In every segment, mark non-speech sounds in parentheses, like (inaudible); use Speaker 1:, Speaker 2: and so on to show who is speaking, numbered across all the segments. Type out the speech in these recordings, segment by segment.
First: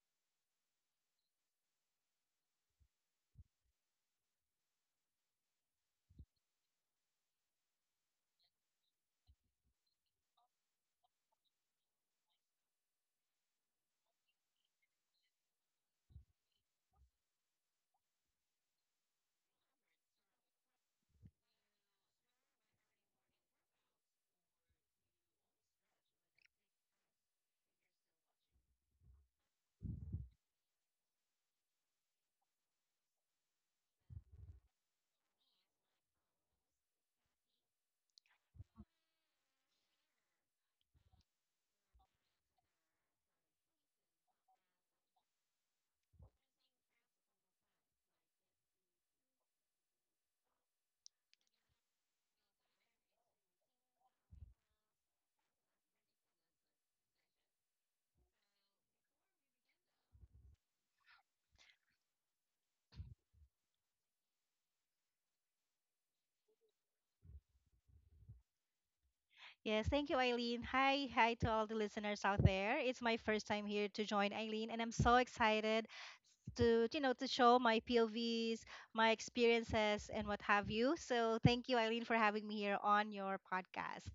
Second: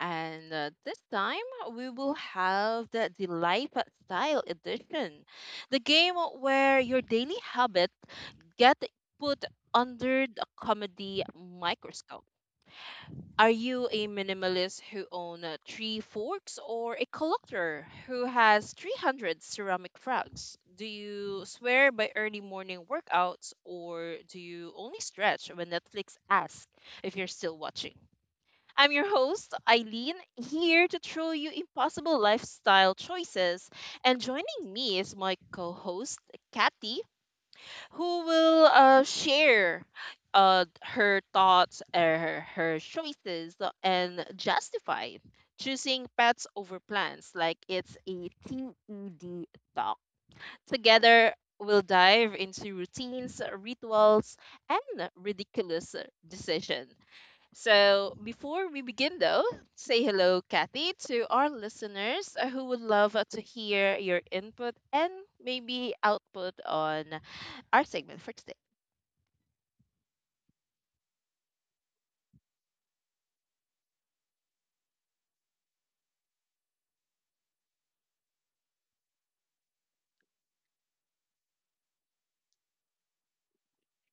Speaker 1: And this time we will have the lifestyle edition, the game where your daily habits get put under the comedy microscope. Are you a minimalist who own three forks or a collector who has 300 ceramic frogs? Do you swear by early morning workouts or do you only stretch when Netflix asks if you're still watching? I'm your host, Eileen, here to throw you impossible lifestyle choices. And joining me is my co host, Kathy, who will share her thoughts, her choices, and justify choosing pets over plants like it's a TED talk. Together, we'll dive into routines, rituals, and ridiculous decision. So, before we begin, though, say hello, Kathy, to our listeners who would love to hear your input and maybe output on our segment for today.
Speaker 2: Yes, thank you, Eileen. Hi, hi to all the listeners out there. It's my first time here to join Eileen, and I'm so excited to you know to show my POVs, my experiences, and what have you. So thank you, Eileen, for having me here on your podcast.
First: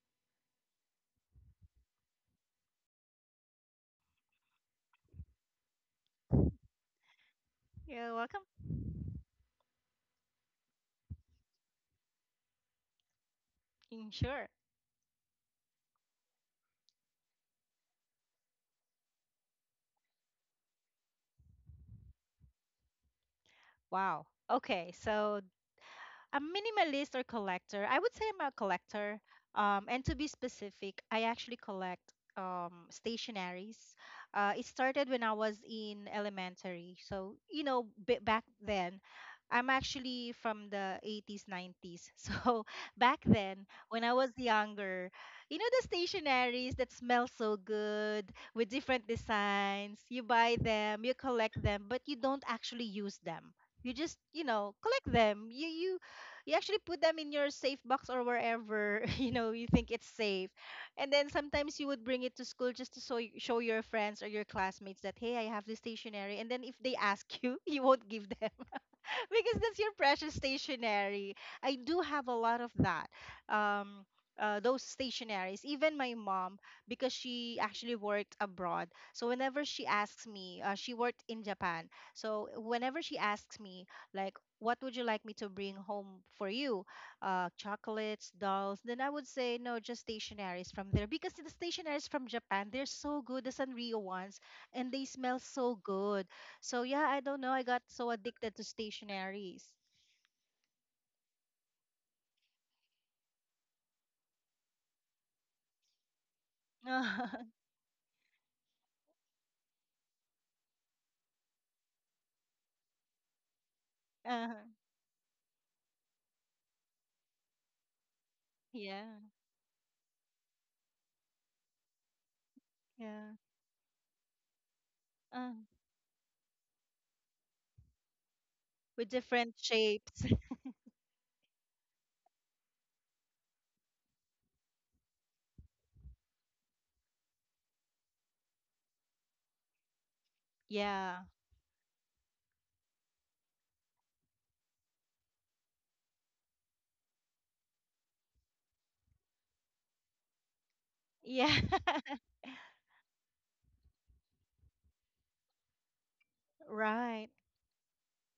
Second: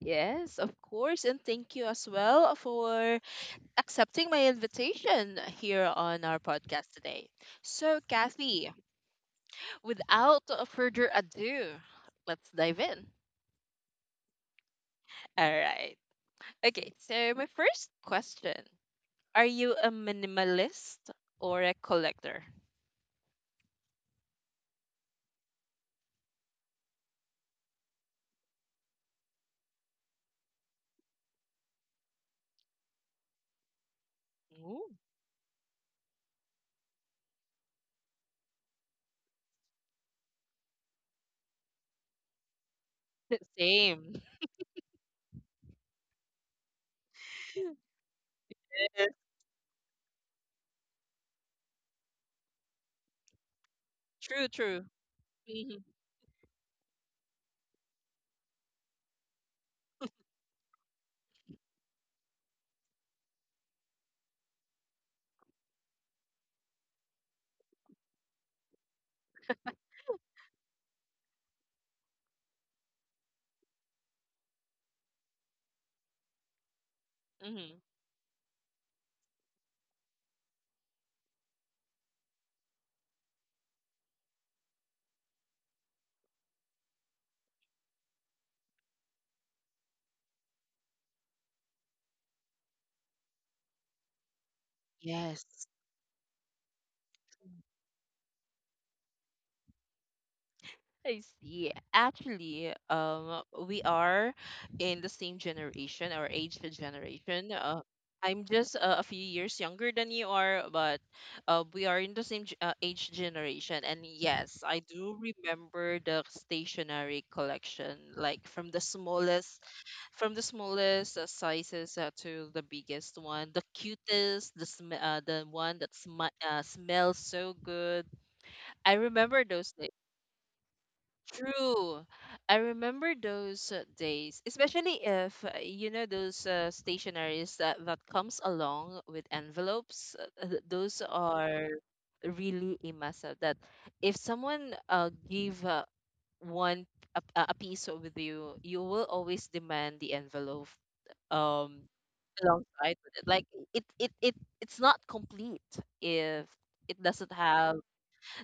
Speaker 1: Yes, of course. And thank you as well for accepting my invitation here on our podcast today. So,
Speaker 2: You're welcome.
Speaker 1: Kathy, without further ado, let's dive in.
Speaker 2: Mm, sure.
Speaker 1: All right. Okay. So, my first question, are you a minimalist or a collector?
Speaker 2: Wow. Okay, so a minimalist or collector. I would say I'm a collector. And to be specific, I actually collect stationaries. It
Speaker 1: Ooh.
Speaker 2: started when I was in elementary. So, back then, I'm actually from the 80s, 90s. (laughs) So, back
Speaker 1: (laughs)
Speaker 2: then, when I
Speaker 1: Same.
Speaker 2: was younger, the stationaries that smell so good with different
Speaker 1: Yes.
Speaker 2: designs, you buy them, you collect them, but you don't actually use them. You just
Speaker 1: True, true.
Speaker 2: collect them. you
Speaker 1: Hmm.
Speaker 2: you you actually put them in your safe box or wherever (laughs) you think it's safe. And then sometimes you would bring it to school just to show your friends or your classmates that, hey, I have this stationery. And then if they ask you (laughs) you won't give them (laughs) because that's your precious stationery. I do have a lot of that. Um, those stationaries. Even my mom, because she
Speaker 1: Hmm.
Speaker 2: actually worked abroad. So whenever she asks me, she worked in Japan. So whenever she asks me, like, what would you like me to bring home for you? Chocolates, dolls. Then I would say no, just stationaries from there because the stationaries from Japan, they're so good. The Sanrio ones, and they smell
Speaker 1: Yes.
Speaker 2: so good. So yeah, I don't know. I got so addicted to stationaries.
Speaker 1: I see. Actually, we are in the same generation, our age generation.
Speaker 2: (laughs)
Speaker 1: I'm just a few years younger than you are, but we are in the same age generation. And
Speaker 2: Uh,
Speaker 1: yes, I do remember the stationery collection, like
Speaker 2: yeah,
Speaker 1: from the smallest sizes to the biggest
Speaker 2: yeah.
Speaker 1: one, the cutest, the
Speaker 2: Uh,
Speaker 1: one that smells so good. I
Speaker 2: with
Speaker 1: remember
Speaker 2: different
Speaker 1: those.
Speaker 2: shapes. (laughs)
Speaker 1: True. I remember those days, especially if those stationaries that comes along with envelopes. Those
Speaker 2: Yeah,
Speaker 1: are really a massive that if someone give one a piece with you, you will always demand the envelope
Speaker 2: yeah.
Speaker 1: um
Speaker 2: (laughs)
Speaker 1: alongside with it. Like it it it it's not complete if it doesn't
Speaker 2: Right.
Speaker 1: have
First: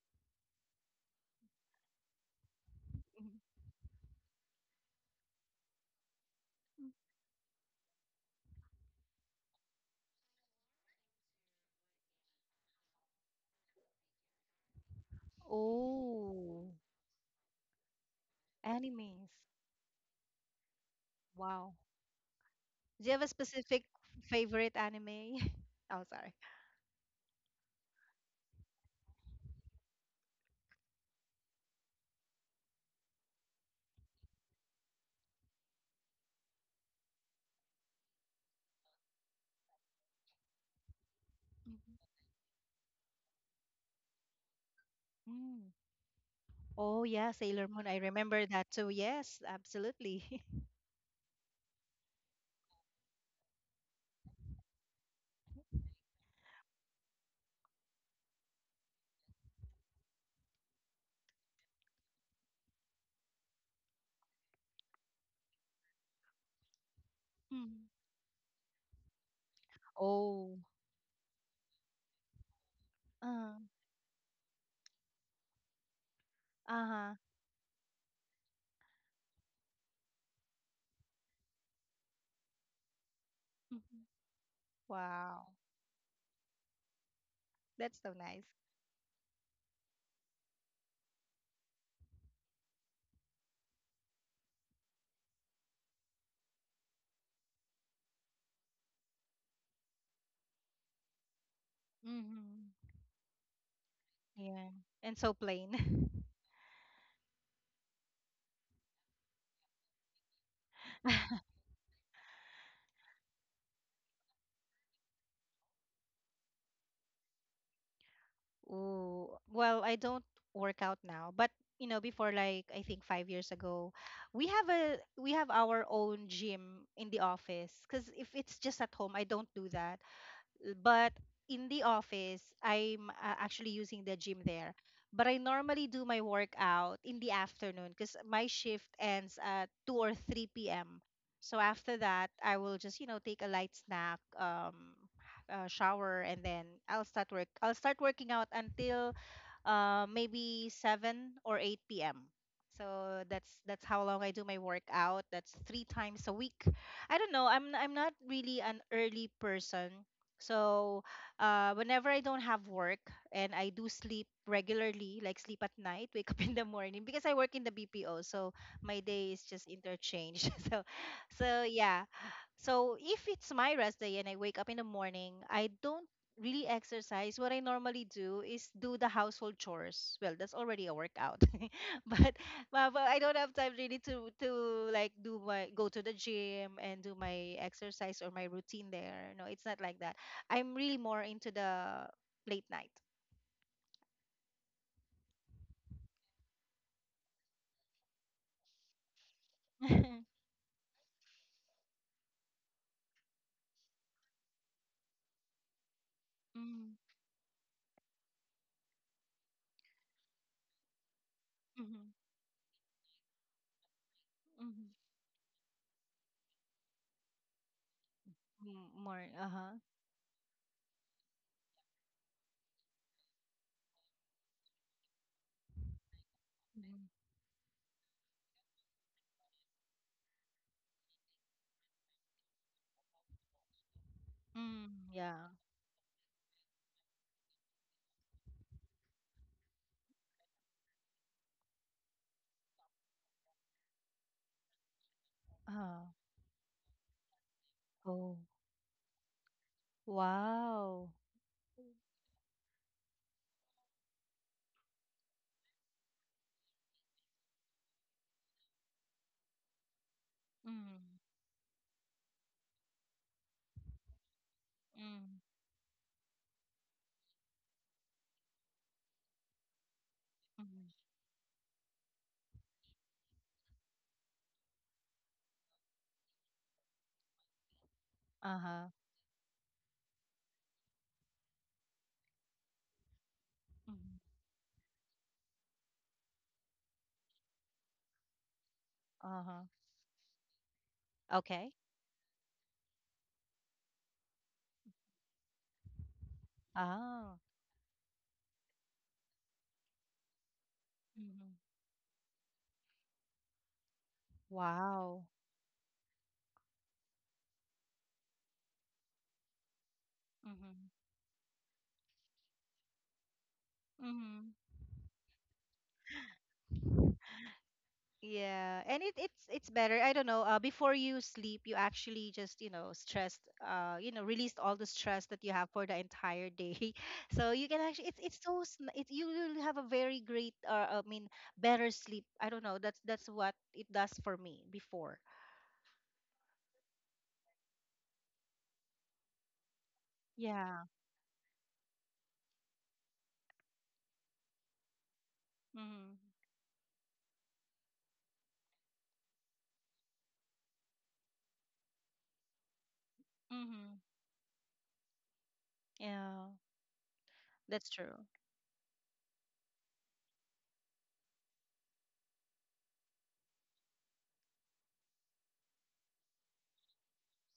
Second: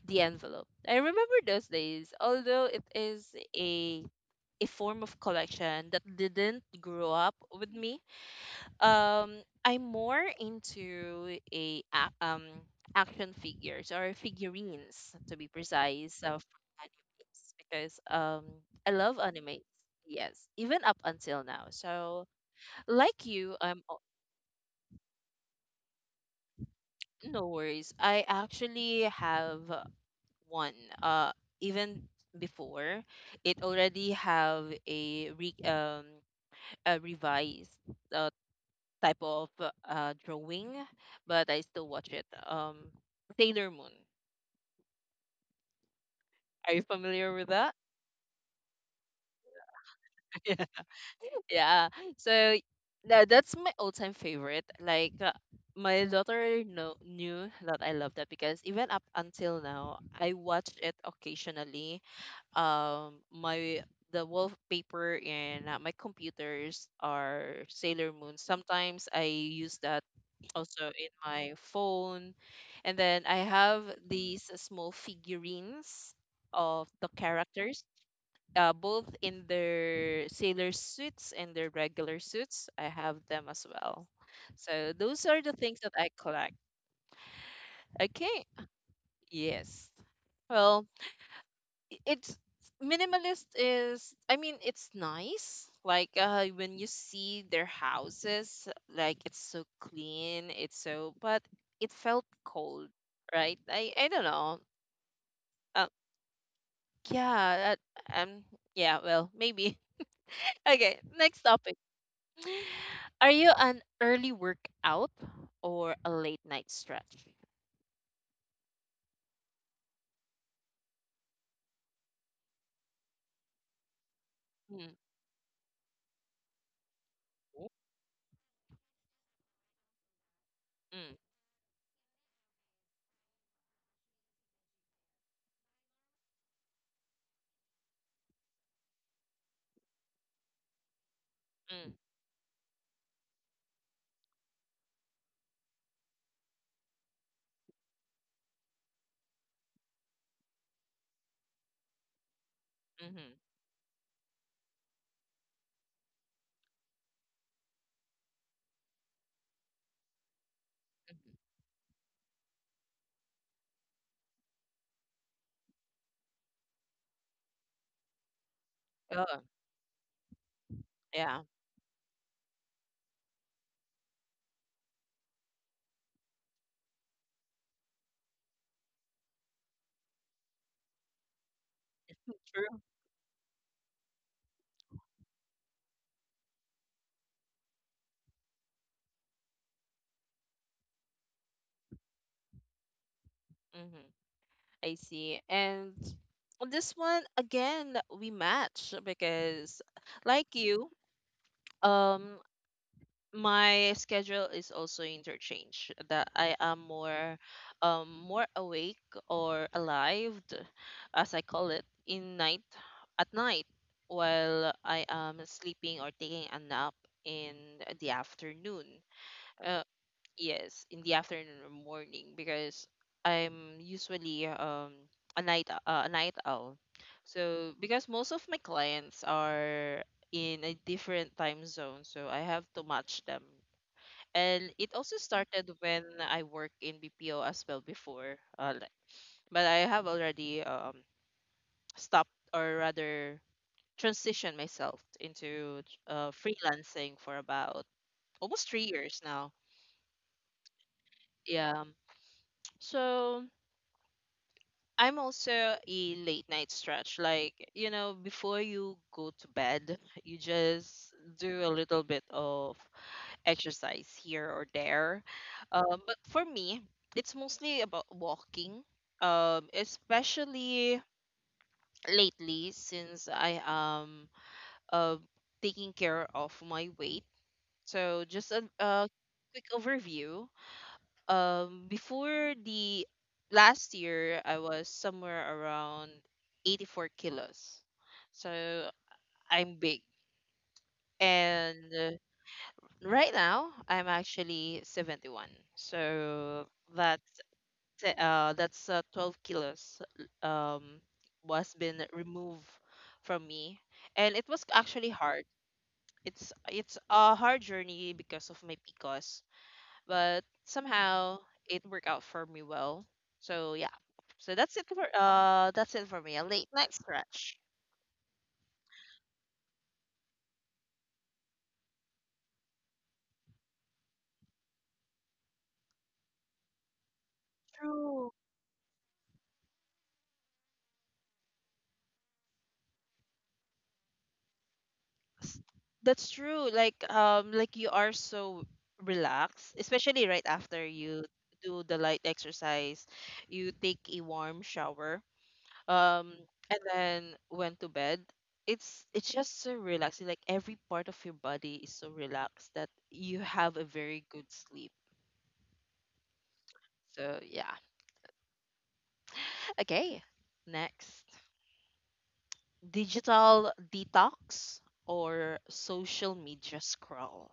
Speaker 1: the envelope. I remember those days, although it is
Speaker 2: Mhm.
Speaker 1: a a form of collection that didn't grow up with me. I'm more into action figures or figurines to be precise of
Speaker 2: Oh,
Speaker 1: animes because I love
Speaker 2: animes.
Speaker 1: animes. Yes, even up until now.
Speaker 2: Wow.
Speaker 1: So
Speaker 2: Do you have
Speaker 1: like
Speaker 2: a
Speaker 1: you,
Speaker 2: specific favorite anime? (laughs) Oh, sorry.
Speaker 1: no worries. I actually have one, uh even before it already have a revised uh, type of drawing, but I still
Speaker 2: Mhm.
Speaker 1: watch it. Sailor Moon,
Speaker 2: Mm.
Speaker 1: are you
Speaker 2: Oh,
Speaker 1: familiar
Speaker 2: yeah,
Speaker 1: with
Speaker 2: Sailor
Speaker 1: that?
Speaker 2: Moon. I remember that too. Yes, absolutely.
Speaker 1: (laughs) Yeah. Yeah. So that's my all-time favorite. Like, my daughter knew that I love that because even up until now I watch it occasionally. My the wallpaper and my computers
Speaker 2: (laughs)
Speaker 1: are
Speaker 2: Mm.
Speaker 1: Sailor Moon. Sometimes I use that
Speaker 2: Oh,
Speaker 1: also in my phone. And then I
Speaker 2: uh,
Speaker 1: have these small figurines of the
Speaker 2: uh-huh.
Speaker 1: characters, both in their sailor suits and their regular suits. I have them as well.
Speaker 2: Mhm.
Speaker 1: So those are
Speaker 2: Wow.
Speaker 1: the things that I collect.
Speaker 2: That's so
Speaker 1: Okay.
Speaker 2: nice.
Speaker 1: Yes. Well, I- it's minimalist is, I mean, it's nice. Like when you see their houses, like it's so clean, it's so, but it felt cold,
Speaker 2: Mm-hmm.
Speaker 1: right? I don't know.
Speaker 2: Yeah. And so
Speaker 1: uh,
Speaker 2: plain. (laughs)
Speaker 1: yeah. uh, um yeah, well, maybe. (laughs) Okay, next topic. (sighs) Are you an early workout or a late night stretch?
Speaker 2: Ooh. Well, I don't work out now, but before, like, I think 5 years ago, we have
Speaker 1: Mm.
Speaker 2: a we have our own gym in the
Speaker 1: Mm.
Speaker 2: office. Cause if it's just at home, I don't do that. But
Speaker 1: Mm.
Speaker 2: in the office, I'm actually using the gym there. But I normally do my workout in the afternoon because my shift ends at 2 or 3 p.m. So
Speaker 1: Mm.
Speaker 2: after that, I will just take a light snack, shower, and then I'll start working out until maybe 7 or 8 p.m. So
Speaker 1: Hmm.
Speaker 2: that's how long I do my workout. That's three times a week. I don't know. I'm not really an early person. So
Speaker 1: Hmm.
Speaker 2: whenever I don't have work and I do sleep regularly, like sleep at night, (laughs) wake up in the morning because I work in the BPO. So my day is
Speaker 1: Oh.
Speaker 2: just interchanged. (laughs) so
Speaker 1: Yeah.
Speaker 2: so yeah. So if it's my rest day and I wake up in the morning, I don't really exercise. What I normally do is do the household chores. Well, that's already a workout. (laughs) but,
Speaker 1: True.
Speaker 2: but I don't have time really to like do my go to the gym and do my exercise or my routine there. No, it's not like that. I'm really more into the late night.
Speaker 1: Hmm. I see. And on this one, again, we match
Speaker 2: (laughs)
Speaker 1: because,
Speaker 2: Mm-hmm,
Speaker 1: like you, um, my schedule is also interchange. That I am
Speaker 2: mm-hmm,
Speaker 1: more, more awake or alive, as I call it, in night at night, while
Speaker 2: mm-hmm.
Speaker 1: I am sleeping or taking a nap in the afternoon.
Speaker 2: More, uh-huh.
Speaker 1: Uh, Yes, in the afternoon or morning because I'm usually a night owl.
Speaker 2: Mhm.
Speaker 1: So because most of my clients are in a different time zone, so I have to match them. And it
Speaker 2: Mm,
Speaker 1: also
Speaker 2: yeah.
Speaker 1: started when I work in BPO as well before, but I have already stopped or rather transitioned myself into
Speaker 2: Uh,
Speaker 1: freelancing for about
Speaker 2: oh,
Speaker 1: almost 3 years now.
Speaker 2: wow.
Speaker 1: Yeah. So I'm also a late night stretch. Like, before you go to bed, you
Speaker 2: Mm.
Speaker 1: just do a little bit of exercise here or there.
Speaker 2: Mm,
Speaker 1: But for me, it's mostly about walking,
Speaker 2: mhm,
Speaker 1: especially lately since I am uh, taking care of my weight. So, just a,
Speaker 2: uh-huh.
Speaker 1: a quick overview. Before the last
Speaker 2: Mhm,
Speaker 1: year, I was somewhere around 84 kilos. So
Speaker 2: uh-huh.
Speaker 1: I'm big.
Speaker 2: Okay.
Speaker 1: And right now I'm actually 71. So that's
Speaker 2: Oh.
Speaker 1: that's 12 kilos um
Speaker 2: Mhm.
Speaker 1: was been removed from me, and it was actually
Speaker 2: Wow.
Speaker 1: hard. It's a hard journey because of my PCOS, but
Speaker 2: Mhm,
Speaker 1: somehow it worked out for me well. So yeah,
Speaker 2: mhm.
Speaker 1: that's it for me. A late night scratch.
Speaker 2: Yeah, and it's better. I don't know. Before you sleep, you actually just, stressed, released all the stress that you have for the entire day. (laughs) So you can actually, it's
Speaker 1: True.
Speaker 2: it's so, you will have a very great, I mean, better sleep. I don't know. That's what it does for me before.
Speaker 1: S- That's true. Like, like you are so relaxed, especially right
Speaker 2: Yeah,
Speaker 1: after you do the light exercise, you take a warm shower.
Speaker 2: mhm,
Speaker 1: Um and then went to bed. It's just so relaxing. Like every part of your body is so relaxed that you have a
Speaker 2: mhm,
Speaker 1: very good sleep.
Speaker 2: yeah,
Speaker 1: So yeah.
Speaker 2: that's true.
Speaker 1: Okay, next. Digital detox or social media scroll?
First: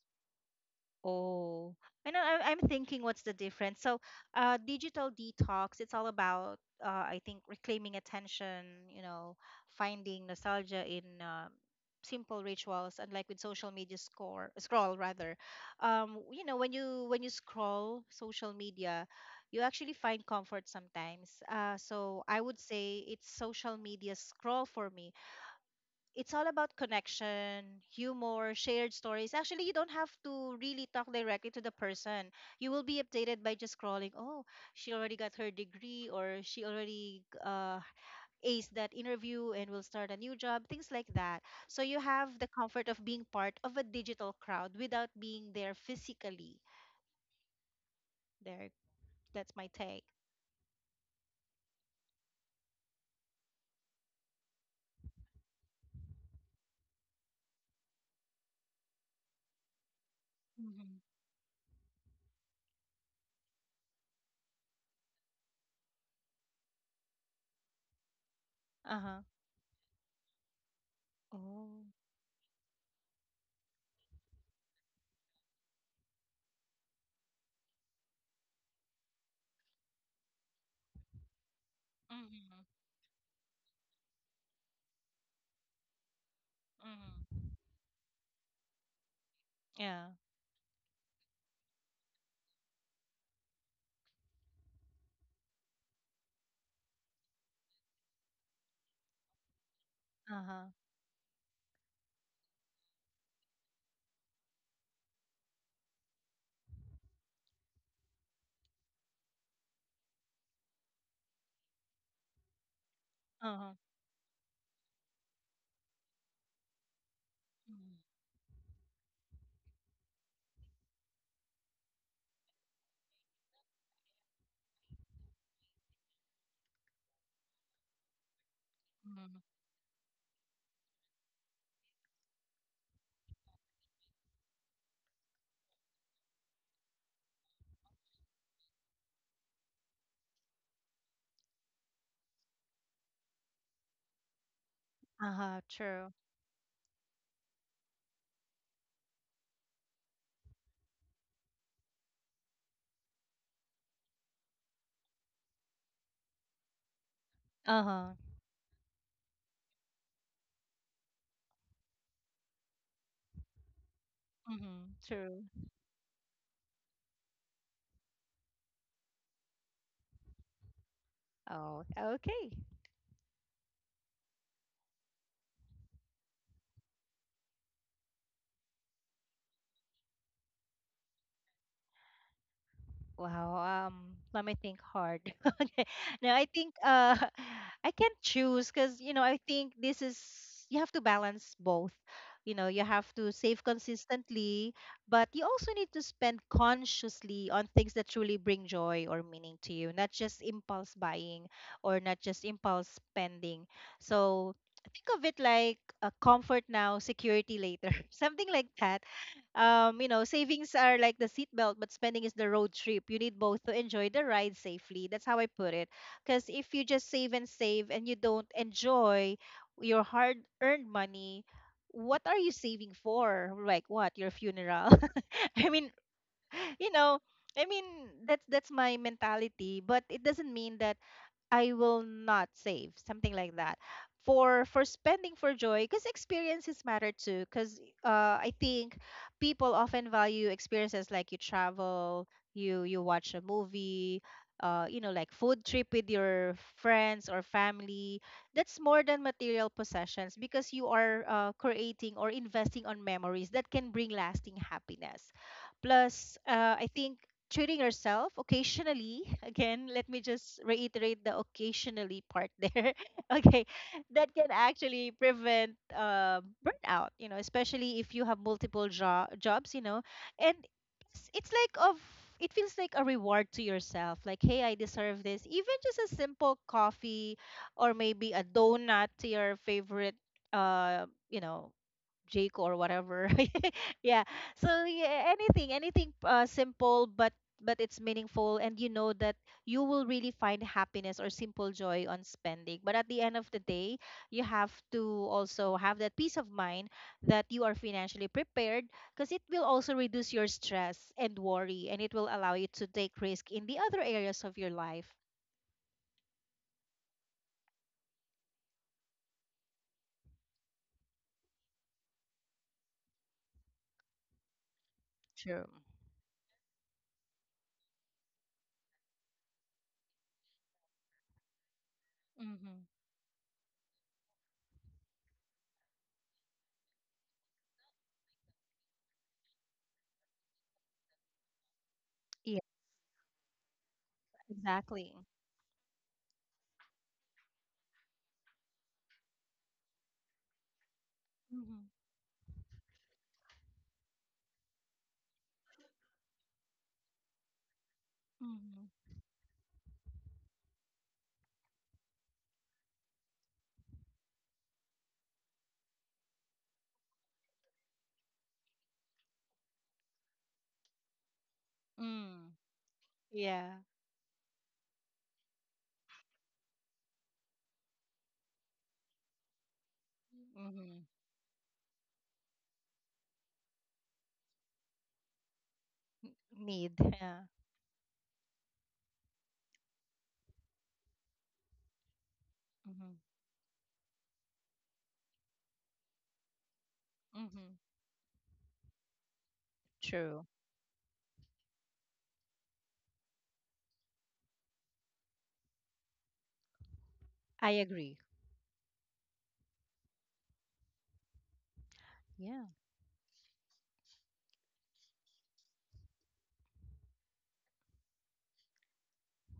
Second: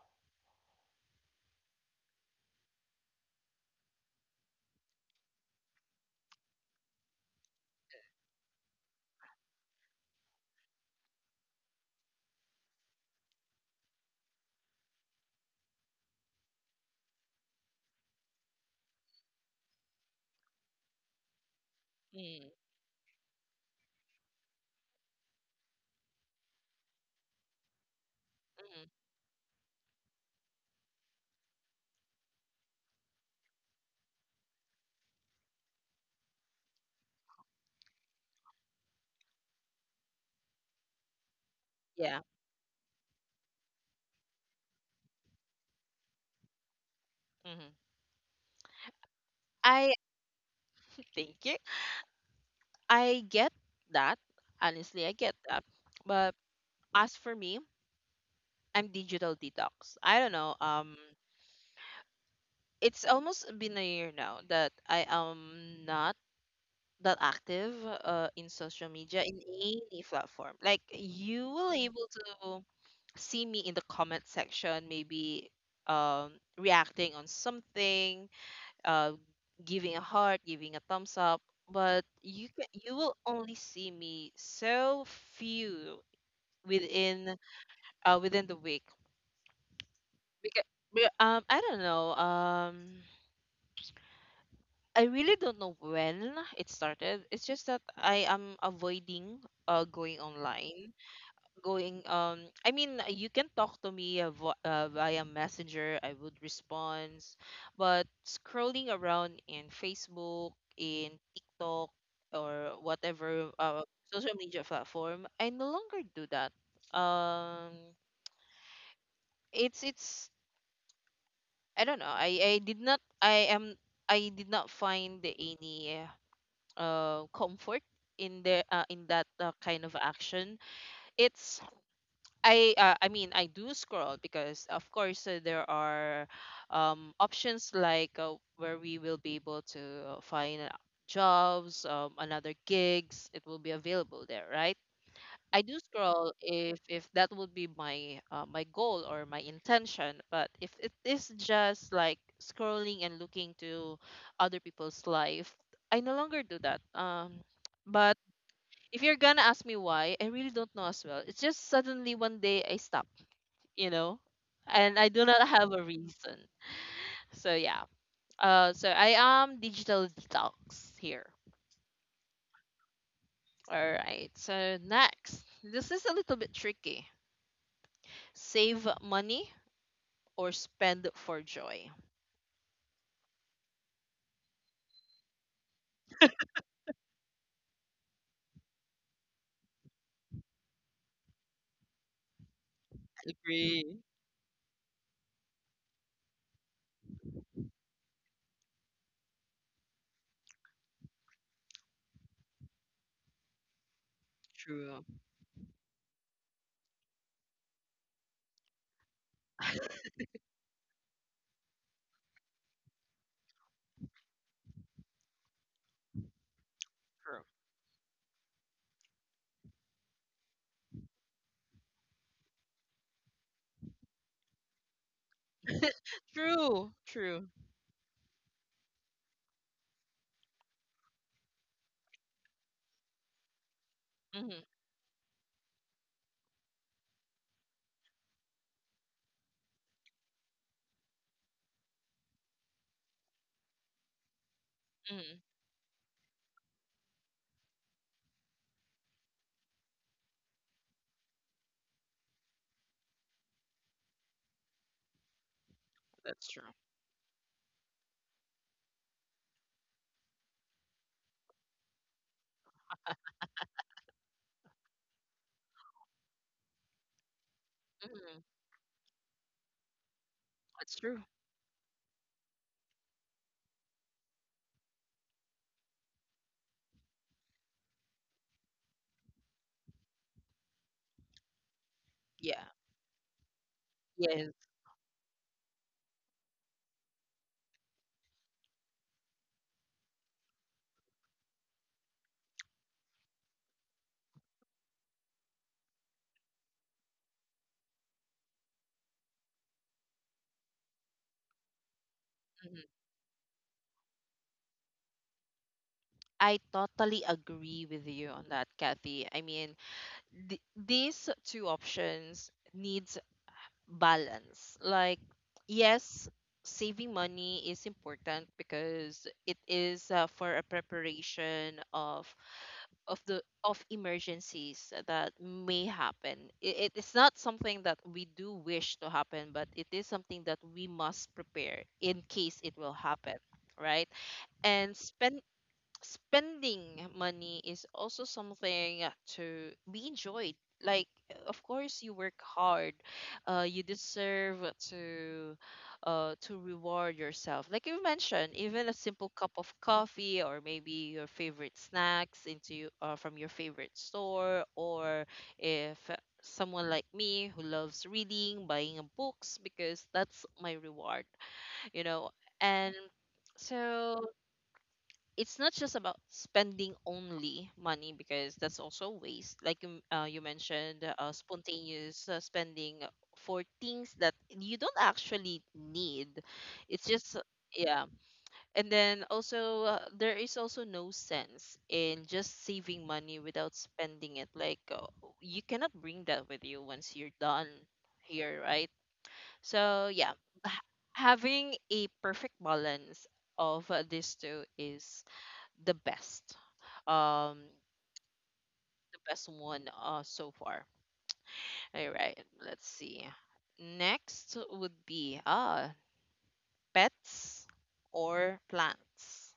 Speaker 2: Oh, I know. I'm thinking, what's the difference? So, digital detox, it's all about, I think, reclaiming attention, you know, finding nostalgia in simple rituals, unlike with social media scroll rather. When you scroll social media, you actually find comfort sometimes. So I
Speaker 1: Mm.
Speaker 2: would say it's social media scroll for me. It's all about connection, humor,
Speaker 1: Mhm.
Speaker 2: shared stories. Actually, you don't have to really talk directly to the person. You will be updated by just scrolling. Oh, she already got her degree, or she already aced that interview and will start a new job, things like that. So you
Speaker 1: Yeah.
Speaker 2: have the comfort of being part of a digital crowd without being there physically.
Speaker 1: Hmm.
Speaker 2: There, that's my
Speaker 1: I
Speaker 2: take.
Speaker 1: (laughs) Thank you. I get that. Honestly, I get that. But as for me, I'm digital detox. I don't know.
Speaker 2: Mm-hmm.
Speaker 1: It's almost been a year now that I am not that active in social
Speaker 2: Uh huh.
Speaker 1: media in any platform. Like you
Speaker 2: Oh.
Speaker 1: will able to see me in the comment section, maybe reacting on something, uh, giving a heart, giving a thumbs up. But
Speaker 2: Mm-hmm.
Speaker 1: you will only see me so few within
Speaker 2: Mm-hmm.
Speaker 1: within the week
Speaker 2: Yeah.
Speaker 1: because I don't know. I really don't know when it started. It's just that I am avoiding going
Speaker 2: Uh huh.
Speaker 1: online. Going I mean, you can talk to me via messenger, I would respond. But scrolling around in Facebook, in TikTok, or whatever
Speaker 2: Uh huh.
Speaker 1: social media platform, I no longer do that. um It's, I don't know, I did not find any comfort in the in that
Speaker 2: Mm-hmm.
Speaker 1: kind of action. It's I mean I do scroll because of course there are options like where we will be able to find jobs, another gigs. It will be available there, right?
Speaker 2: Uh huh.
Speaker 1: I do
Speaker 2: True.
Speaker 1: scroll if that would be my goal or my intention. But if it is just like scrolling and looking to other people's life, I no longer do that.
Speaker 2: Uh-huh.
Speaker 1: But if you're gonna ask me why, I really don't know as well. It's just suddenly one day I stop, you know,
Speaker 2: Mm-hmm.
Speaker 1: and I do
Speaker 2: True.
Speaker 1: not have a reason. So yeah. So I am digital detox here.
Speaker 2: Oh, okay.
Speaker 1: All right. So next, this is a little bit tricky. Save money or spend for joy?
Speaker 2: Wow. Let me think hard. (laughs) Okay. Now I think (laughs) I can't choose because, I think, this is you have to balance both. You know, you have to save
Speaker 1: Agree.
Speaker 2: consistently, but you also need to spend consciously on things that truly bring joy or meaning to you, not just impulse buying or not just impulse spending. So think
Speaker 1: True.
Speaker 2: of it like a comfort now, security later. (laughs) Something like that. Savings are like the seatbelt, but spending is the road trip. You need both to enjoy the ride safely. That's how I put it. Because if you just save
Speaker 1: True.
Speaker 2: and save and you don't enjoy your hard earned money, what are you saving for? Like what? Your funeral? (laughs) I mean, you
Speaker 1: True.
Speaker 2: know,
Speaker 1: True.
Speaker 2: I mean, that's my mentality. But it doesn't mean that I will not save, something like that.
Speaker 1: Hmm.
Speaker 2: For spending for joy, because experiences matter too. Because I think people often value experiences, like you travel, you watch a movie, like
Speaker 1: Hmm.
Speaker 2: food trip with your friends or family. That's more than material possessions because you are creating or investing on memories that can bring lasting happiness. Plus,
Speaker 1: That's true.
Speaker 2: I think treating yourself occasionally, (laughs) again let me just reiterate the occasionally part there, (laughs) okay, that can actually prevent burnout, especially if you have
Speaker 1: Hmm.
Speaker 2: multiple jobs, and
Speaker 1: That's true.
Speaker 2: it's like of, it feels like a reward to yourself, like, hey, I deserve this, even just a simple coffee or maybe a donut to your favorite, uh you know Jake,
Speaker 1: Yeah.
Speaker 2: or whatever. (laughs) Yeah.
Speaker 1: Yes.
Speaker 2: So yeah, anything simple, but it's meaningful, and you know that you will really find happiness or simple joy on spending. But at the end of the day, you have to also have that peace of mind that you are financially prepared, because it will also reduce your stress and worry, and it will allow you
Speaker 1: Hmm.
Speaker 2: to take risk in the other areas of your life.
Speaker 1: I totally agree with you on that, Kathy. I mean, these two options needs balance. Like,
Speaker 2: True.
Speaker 1: yes, saving money is important because it is for a preparation
Speaker 2: Mm-hmm.
Speaker 1: of the of emergencies that may happen. It is not something that we do wish to happen, but it is something that we must prepare in
Speaker 2: Yeah,
Speaker 1: case it will happen, right? And
Speaker 2: exactly.
Speaker 1: spending money is also something to be enjoyed. Like, of
Speaker 2: Mm-hmm.
Speaker 1: course, you work hard. You deserve to reward yourself. Like you mentioned, even a
Speaker 2: Mm-hmm.
Speaker 1: simple cup of coffee or maybe your favorite snacks into from your favorite store, or if someone like me who loves reading, buying a books because that's my reward. You know,
Speaker 2: Mm.
Speaker 1: and
Speaker 2: Yeah.
Speaker 1: so it's not just about spending only money because that's also waste. Like you
Speaker 2: Mm-hmm.
Speaker 1: mentioned, spontaneous spending for things that you don't actually need.
Speaker 2: Need.
Speaker 1: It's just,
Speaker 2: Yeah.
Speaker 1: yeah. And then also, there is also no sense in just saving
Speaker 2: Mm-hmm.
Speaker 1: money without spending it. Like, you cannot bring that with you once you're done
Speaker 2: Mm-hmm.
Speaker 1: here, right? So, yeah,
Speaker 2: True.
Speaker 1: h- having a perfect balance of these two is the best. um
Speaker 2: I agree.
Speaker 1: the best one so far. All right,
Speaker 2: Yeah.
Speaker 1: let's see, next would be pets or plants?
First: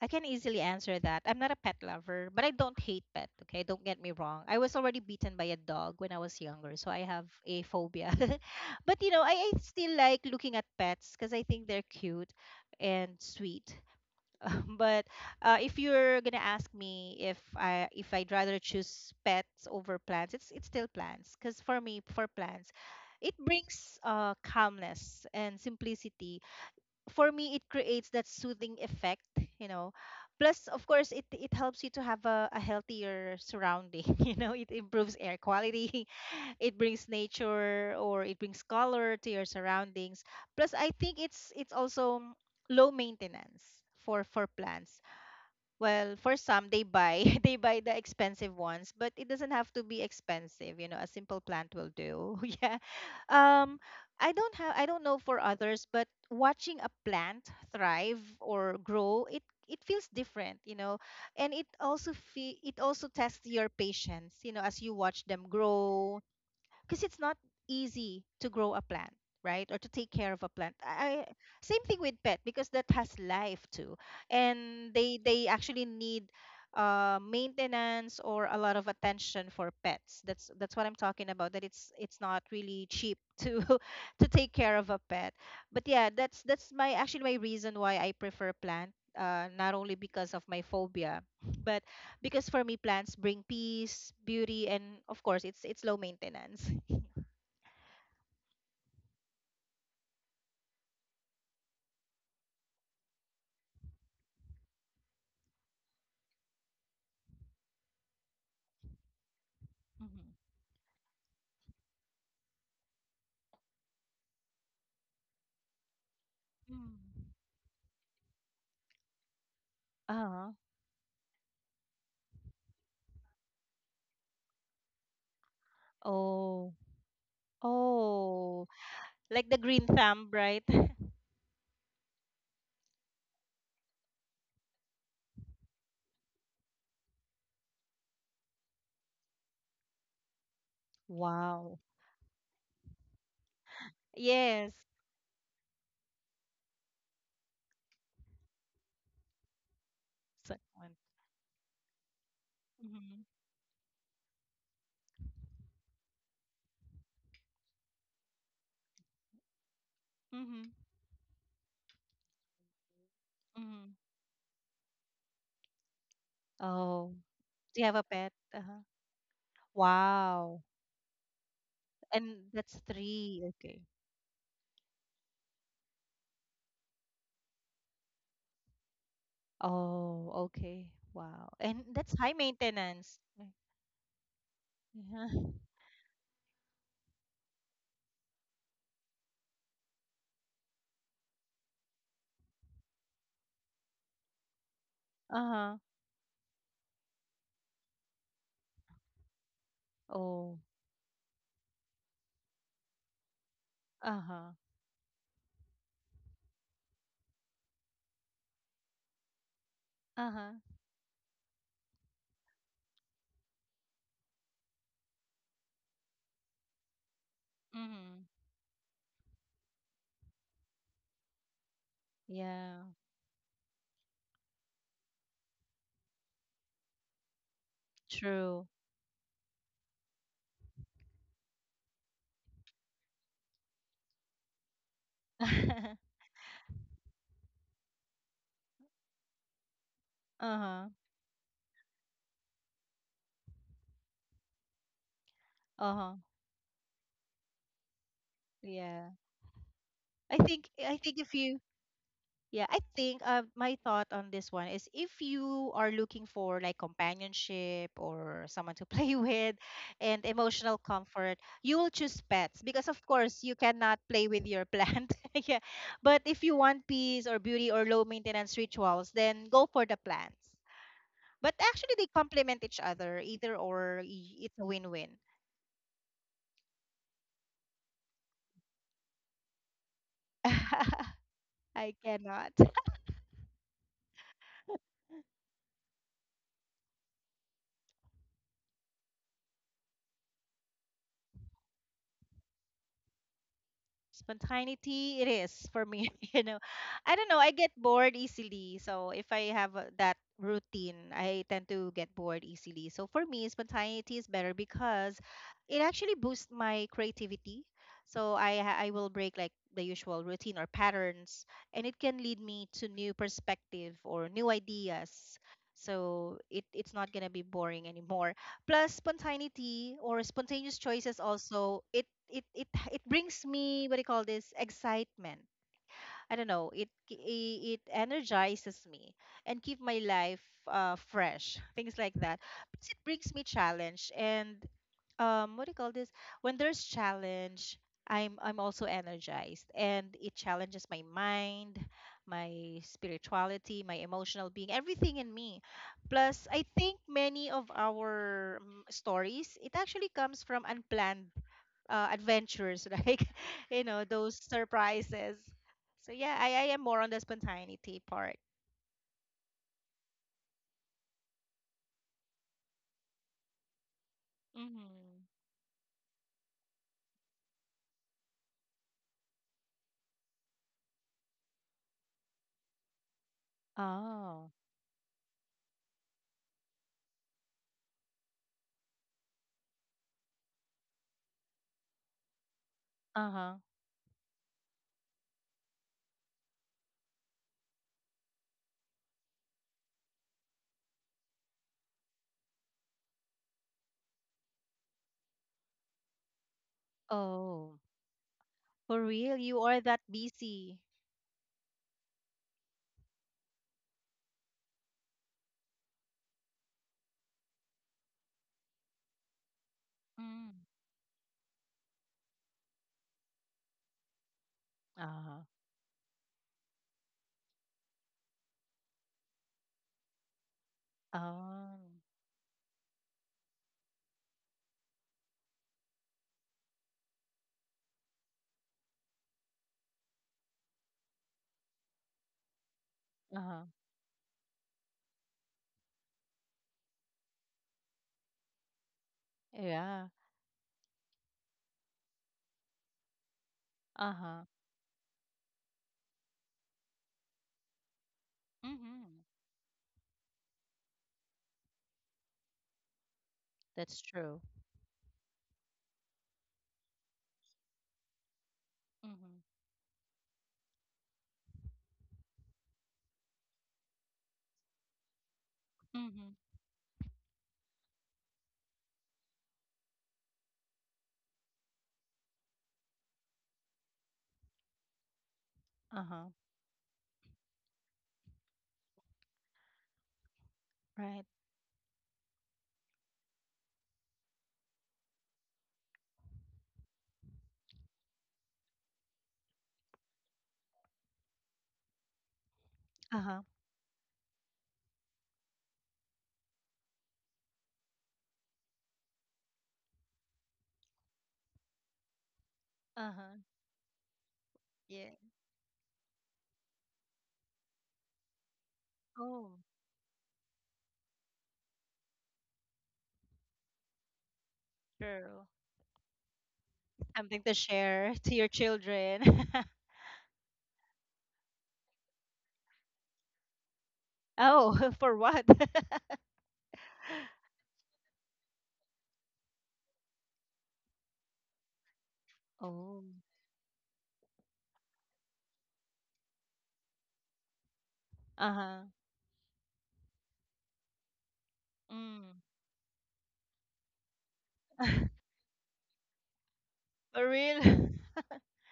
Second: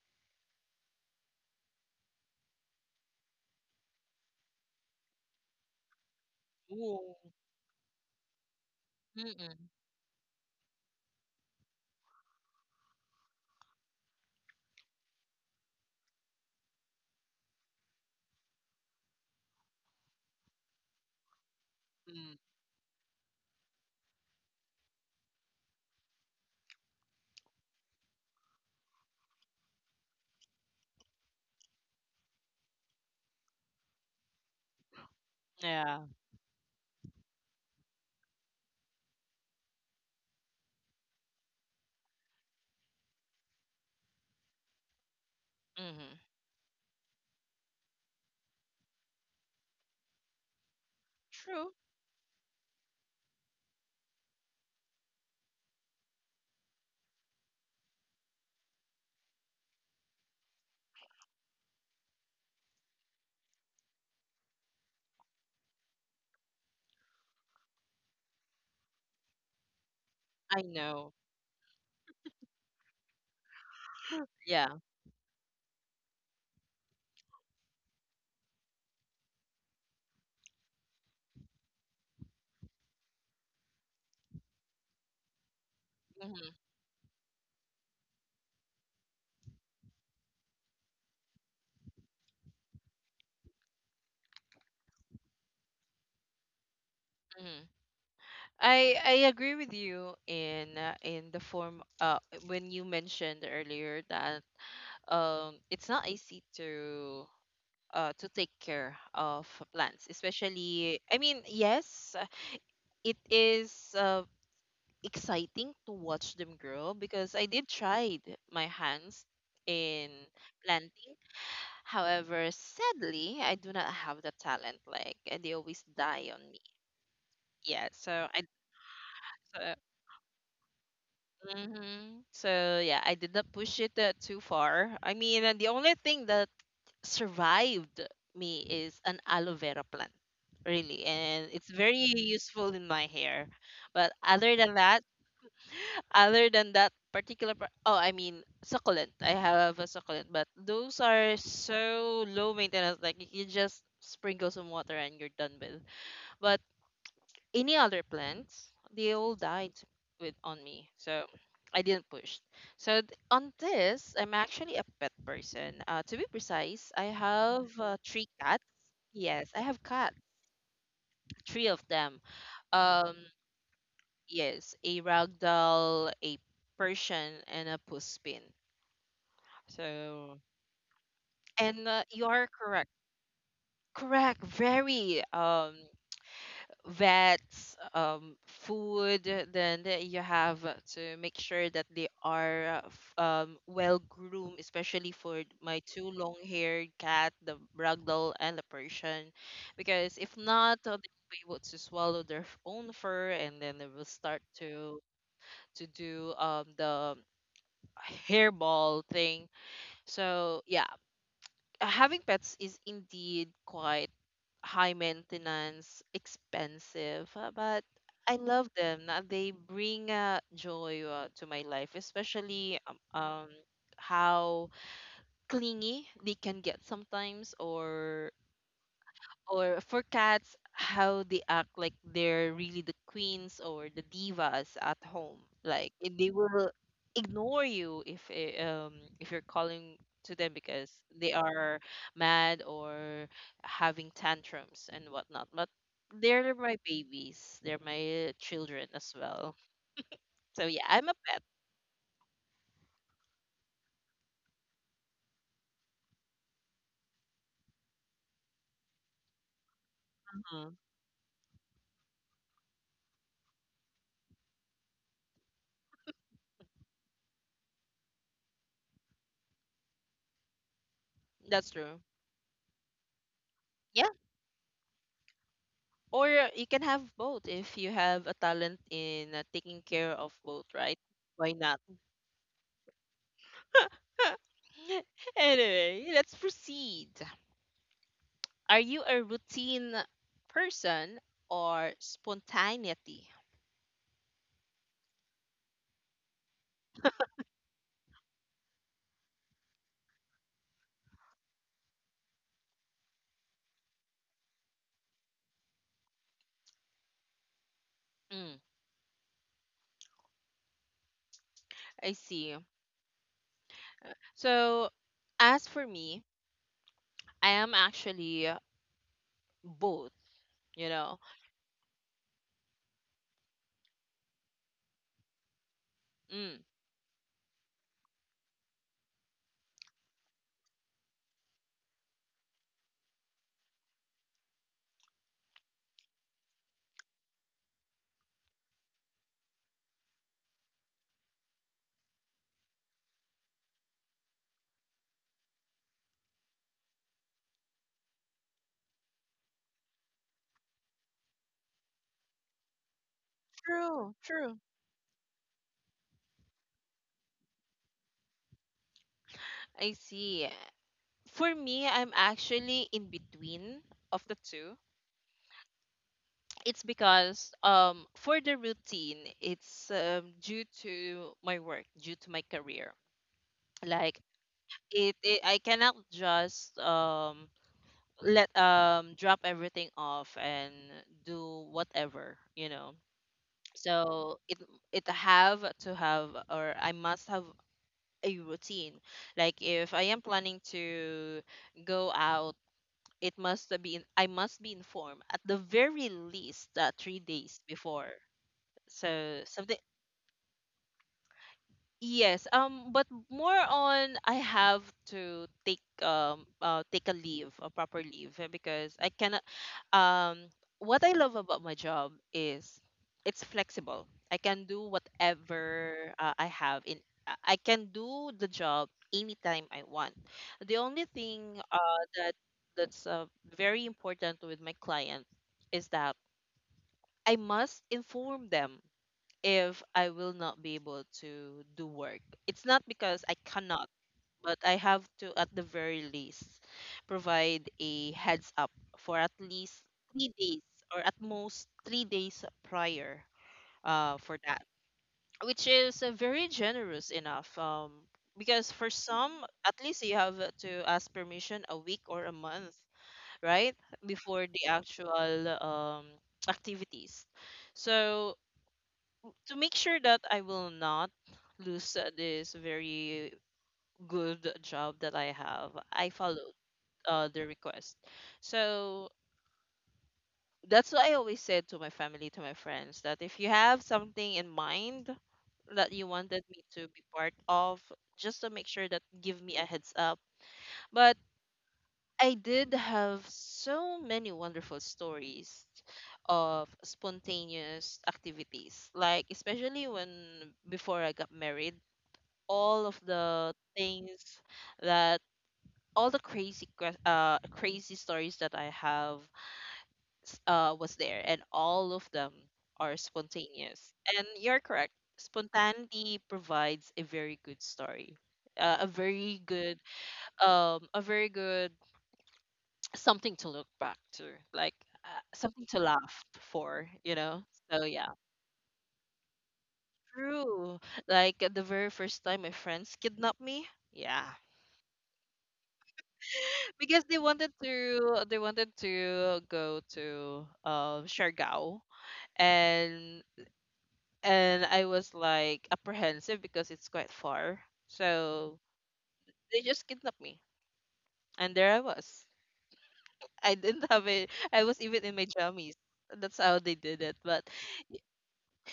Speaker 2: I can easily answer that. I'm not a pet lover, but I don't hate pet. Okay. Don't get me wrong. I was already beaten by a dog when I was younger. So I
Speaker 1: Ooh.
Speaker 2: have a phobia. (laughs) But I
Speaker 1: Mm-mm.
Speaker 2: still like looking at pets because I think they're cute and sweet. But if you're gonna ask me if I if I'd rather choose pets over plants, it's still plants. Because for me, for
Speaker 1: Mm.
Speaker 2: plants, it brings calmness and simplicity. For me, it creates that soothing effect, you know. Plus, of course, it helps you to have a healthier surrounding. (laughs) You know, it improves air quality.
Speaker 1: Yeah.
Speaker 2: (laughs) It brings nature, or it brings color to your surroundings. Plus, I think it's also low maintenance for plants.
Speaker 1: Mm-hmm.
Speaker 2: Well, for some, they buy (laughs) they buy the expensive ones, but it doesn't have to be expensive. You know, a simple
Speaker 1: True.
Speaker 2: plant will do. (laughs) Yeah. Um, I don't know for others, but watching a plant thrive or grow, it feels different. You know, and it also tests your patience. You know, as you watch them grow, because it's not easy to grow a plant right, or to take care of a
Speaker 1: I
Speaker 2: plant.
Speaker 1: know.
Speaker 2: I Same thing with pet, because that has life too,
Speaker 1: Yeah.
Speaker 2: and they actually need maintenance, or a lot of attention for pets. That's what I'm talking about, that it's not really cheap to (laughs) to take care of a pet. But yeah, that's
Speaker 1: Mm-hmm.
Speaker 2: that's my actually my reason why I prefer plant, not only because of my phobia, (laughs) but because for me, plants bring peace, beauty, and of course, it's low maintenance. (laughs)
Speaker 1: Mm-hmm. I agree with you in the form when you mentioned earlier that it's not easy to take care of plants,
Speaker 2: Mhm.
Speaker 1: especially, I mean, yes, it is exciting to watch them grow
Speaker 2: Mm.
Speaker 1: because I did tried my hands in
Speaker 2: Uh-huh.
Speaker 1: planting. However, sadly, I do not have the talent. Like, they always die on me.
Speaker 2: Oh.
Speaker 1: Yeah.
Speaker 2: Oh. Like the
Speaker 1: So,
Speaker 2: green thumb, right? (laughs)
Speaker 1: mhm. So, yeah, I did not push it too far. I mean, the only thing that survived me is an aloe vera plant, really, and it's
Speaker 2: Wow.
Speaker 1: very useful in my hair. But
Speaker 2: Yes.
Speaker 1: other than that particular, I mean, succulent. I have a succulent, but
Speaker 2: Second one.
Speaker 1: those are so low maintenance. Like
Speaker 2: Mm-hmm.
Speaker 1: you just sprinkle some water and you're done with. But any other plants, they all died with on
Speaker 2: Mm-hmm.
Speaker 1: me. So I didn't push. So on
Speaker 2: Mm-hmm.
Speaker 1: this, I'm actually a pet person. To be precise, I
Speaker 2: Oh.
Speaker 1: have
Speaker 2: Do you have a
Speaker 1: three
Speaker 2: pet?
Speaker 1: cats.
Speaker 2: Uh-huh.
Speaker 1: Yes, I have cats,
Speaker 2: Wow.
Speaker 1: three of them.
Speaker 2: And that's
Speaker 1: Um,
Speaker 2: three. Okay.
Speaker 1: yes, a ragdoll, a Persian, and a puspin. So,
Speaker 2: Oh, okay. Wow. And
Speaker 1: and
Speaker 2: that's
Speaker 1: you
Speaker 2: high
Speaker 1: are correct.
Speaker 2: maintenance. Like,
Speaker 1: Correct, very.
Speaker 2: yeah. (laughs)
Speaker 1: Vets, food. Then you have to make sure that they are well groomed, especially for
Speaker 2: Uh-huh.
Speaker 1: my two long-haired cat, the Ragdoll and the Persian, because if
Speaker 2: Oh.
Speaker 1: not, they will be able to swallow their own fur, and then they will start
Speaker 2: Uh-huh.
Speaker 1: to do the hairball thing.
Speaker 2: Uh-huh.
Speaker 1: So yeah, having pets is indeed quite high maintenance, expensive, but
Speaker 2: Mm-hmm.
Speaker 1: I love them. They bring joy to my life, especially
Speaker 2: Yeah.
Speaker 1: how clingy they can get sometimes, or
Speaker 2: True.
Speaker 1: or for cats how they act like they're really the queens or the divas at home, like
Speaker 2: (laughs)
Speaker 1: they will ignore you if if you're calling to them
Speaker 2: Uh-huh.
Speaker 1: because they are mad or having tantrums and whatnot, but
Speaker 2: Uh-huh.
Speaker 1: they're my babies, they're my children
Speaker 2: Yeah.
Speaker 1: as well. So yeah,
Speaker 2: I
Speaker 1: I'm a
Speaker 2: think if
Speaker 1: pet.
Speaker 2: you yeah, I think my thought on this one is, if you are looking for like companionship or someone to play (laughs) with and emotional
Speaker 1: Mhm.
Speaker 2: comfort, you will choose pets, because of course you cannot play with your plant. (laughs) Yeah. But if you want peace or beauty or low maintenance rituals, then go for the plants. But
Speaker 1: That's
Speaker 2: actually
Speaker 1: true.
Speaker 2: they complement each other, either or
Speaker 1: Yeah,
Speaker 2: it's a win-win.
Speaker 1: or you can have both if you have a talent in taking care of both, right?
Speaker 2: (laughs)
Speaker 1: Why not?
Speaker 2: I cannot.
Speaker 1: (laughs) Anyway, let's proceed. Are you a routine person or spontaneity?
Speaker 2: Spontaneity, it is for me. (laughs) You know, I don't know. I get bored easily. So if I have that routine, I tend to get bored easily. So for me, spontaneity is better because it actually boosts my creativity. So
Speaker 1: Mm.
Speaker 2: I will break like the usual routine or patterns, and it
Speaker 1: I
Speaker 2: can lead
Speaker 1: see.
Speaker 2: me to new perspective or new
Speaker 1: So,
Speaker 2: ideas.
Speaker 1: as for me,
Speaker 2: So it's not gonna be
Speaker 1: I am
Speaker 2: boring anymore.
Speaker 1: actually
Speaker 2: Plus spontaneity
Speaker 1: both,
Speaker 2: or spontaneous
Speaker 1: you
Speaker 2: choices
Speaker 1: know.
Speaker 2: also it brings me, what do you call this, excitement. I don't
Speaker 1: Mm.
Speaker 2: know, it energizes me and keep my life fresh, things like that. Plus it brings me challenge and, what do you call this, when there's challenge I'm also energized, and it challenges my mind, my spirituality, my emotional being, everything in me. Plus I think many of our stories, it actually comes from unplanned adventures, (laughs) like
Speaker 1: True,
Speaker 2: those
Speaker 1: true.
Speaker 2: surprises. So yeah, I am more on the spontaneity part.
Speaker 1: I see. For me, I'm actually in between of the two.
Speaker 2: Hmm.
Speaker 1: It's because for the routine, it's due to my work, due to my career. Like
Speaker 2: Oh.
Speaker 1: it I cannot just let drop everything off and do whatever.
Speaker 2: Uh-huh.
Speaker 1: So it have to have, or I must have a routine. Like if I am planning to go out, it must be in, I must be informed at the very least, 3 days
Speaker 2: Oh,
Speaker 1: before.
Speaker 2: for real?
Speaker 1: So
Speaker 2: You are
Speaker 1: something.
Speaker 2: that busy?
Speaker 1: Yes, but more on I have to take take a leave, a proper leave, because I cannot. Um, what I love about my job is it's flexible. I can do
Speaker 2: Uh-huh.
Speaker 1: whatever I have in. I can do the job anytime I want. The only thing
Speaker 2: Oh.
Speaker 1: that's very important with my client is that I must inform them if I will not be able to do work. It's not because I
Speaker 2: Uh-huh.
Speaker 1: cannot, but I have to, at the very least, provide a heads up for at least
Speaker 2: Yeah.
Speaker 1: 3 days, or at most 3 days prior, for
Speaker 2: Uh-huh.
Speaker 1: that, which is very generous enough. Because for
Speaker 2: Mm-hmm.
Speaker 1: some, at least you have to ask permission a week or a month, right?
Speaker 2: That's true.
Speaker 1: Before the actual, activities. So
Speaker 2: Mm-hmm.
Speaker 1: to make sure that I will not lose this very good job that I have, I
Speaker 2: Mm-hmm.
Speaker 1: followed the request. So that's what I always said to my family, to my friends, that if you have something in mind that you
Speaker 2: Uh-huh.
Speaker 1: wanted me to be part of, just to make sure that give me a heads up. But
Speaker 2: Right.
Speaker 1: I did have so many wonderful stories of spontaneous activities, like especially when before I got married. All of
Speaker 2: Uh-huh.
Speaker 1: the things that, all the crazy stories that I have was there, and all of them are
Speaker 2: Uh-huh.
Speaker 1: spontaneous. And you're correct.
Speaker 2: Yeah.
Speaker 1: Spontaneity provides a very good story. Uh, a very
Speaker 2: Oh,
Speaker 1: good um a very good something to look back to, like
Speaker 2: true.
Speaker 1: something to laugh for.
Speaker 2: Something to
Speaker 1: So yeah,
Speaker 2: share (laughs) to your children. (laughs)
Speaker 1: true. Like the very first time my friends kidnapped me. Yeah,
Speaker 2: Oh, (laughs) for what? (laughs)
Speaker 1: because they wanted to go to Siargao.
Speaker 2: Oh.
Speaker 1: And and I was like apprehensive because it's quite far. So
Speaker 2: Uh-huh.
Speaker 1: they just kidnapped me, and there I was.
Speaker 2: Mm.
Speaker 1: I didn't have a, I was even in my
Speaker 2: (laughs)
Speaker 1: jammies. That's how they did it.
Speaker 2: For
Speaker 1: But
Speaker 2: real? (laughs)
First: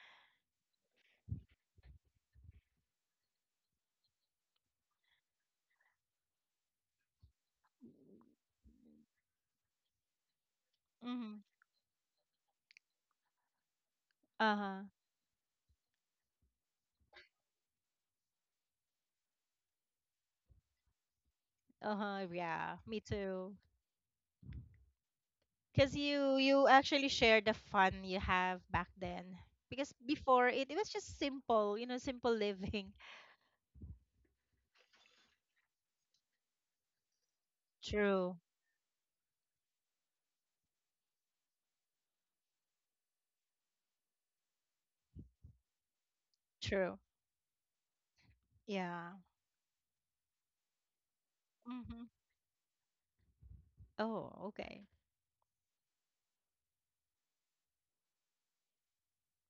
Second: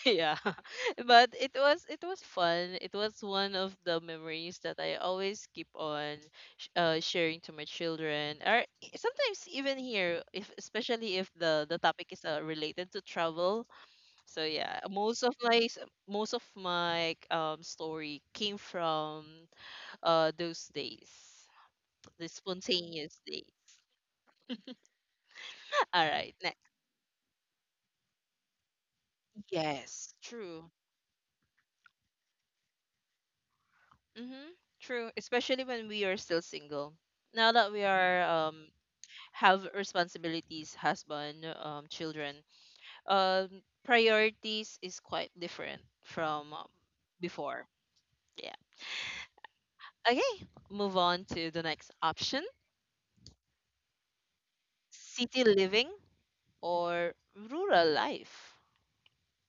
Speaker 1: yeah. (laughs) But it was, it was fun. It was one of the memories that I always keep on sharing to my children. Or sometimes, even here, if, especially if
Speaker 2: Mm-hmm.
Speaker 1: the topic is related to travel. So yeah,
Speaker 2: Uh-huh.
Speaker 1: most of my, story came from those days,
Speaker 2: Uh-huh.
Speaker 1: the
Speaker 2: Yeah. Me
Speaker 1: spontaneous
Speaker 2: too.
Speaker 1: days.
Speaker 2: Because
Speaker 1: (laughs) All right, next.
Speaker 2: you actually share the fun you have back then. Because
Speaker 1: Yes,
Speaker 2: before it,
Speaker 1: true.
Speaker 2: it was just simple, you know, simple living.
Speaker 1: Mm-hmm. True, especially when we are still single. Now that
Speaker 2: (laughs)
Speaker 1: we are,
Speaker 2: True.
Speaker 1: have responsibilities, husband, children, um, priorities is quite different from,
Speaker 2: True.
Speaker 1: before. Yeah.
Speaker 2: Yeah.
Speaker 1: Okay, move on to the next
Speaker 2: Mm-hmm.
Speaker 1: option:
Speaker 2: Oh, okay.
Speaker 1: city living or rural life.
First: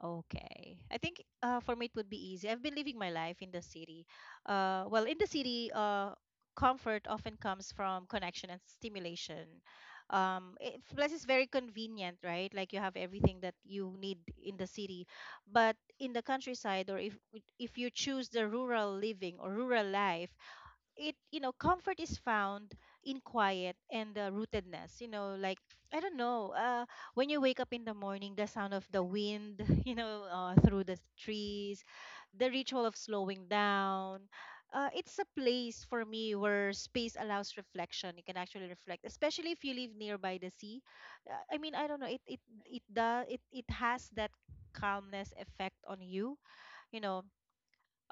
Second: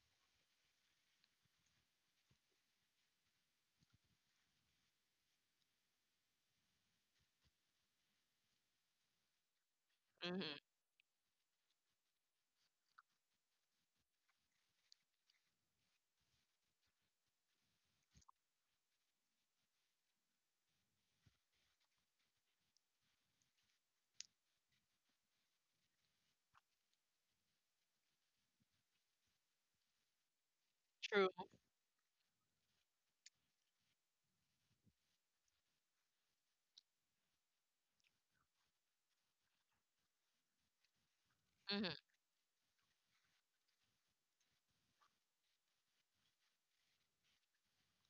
Speaker 2: Okay, I think for me it would be easy. I've been living my life in the city. Well, in the city, comfort often comes from connection and stimulation.
Speaker 1: Mm-hmm.
Speaker 2: It, plus, it's very convenient, right? Like you have everything that you need in the city. But in the countryside, or if you choose the rural living or rural life, it, you know, comfort is found in quiet and, rootedness, you know. Like, I don't know, when you wake up in the morning, the sound of the wind, (laughs) you know, through the
Speaker 1: True.
Speaker 2: trees, the ritual of slowing down. It's a place for me where space allows reflection. You can actually reflect, especially if you live nearby the sea. I mean, I don't
Speaker 1: Mm-hmm.
Speaker 2: know, it it does, it has that calmness effect on you, you know.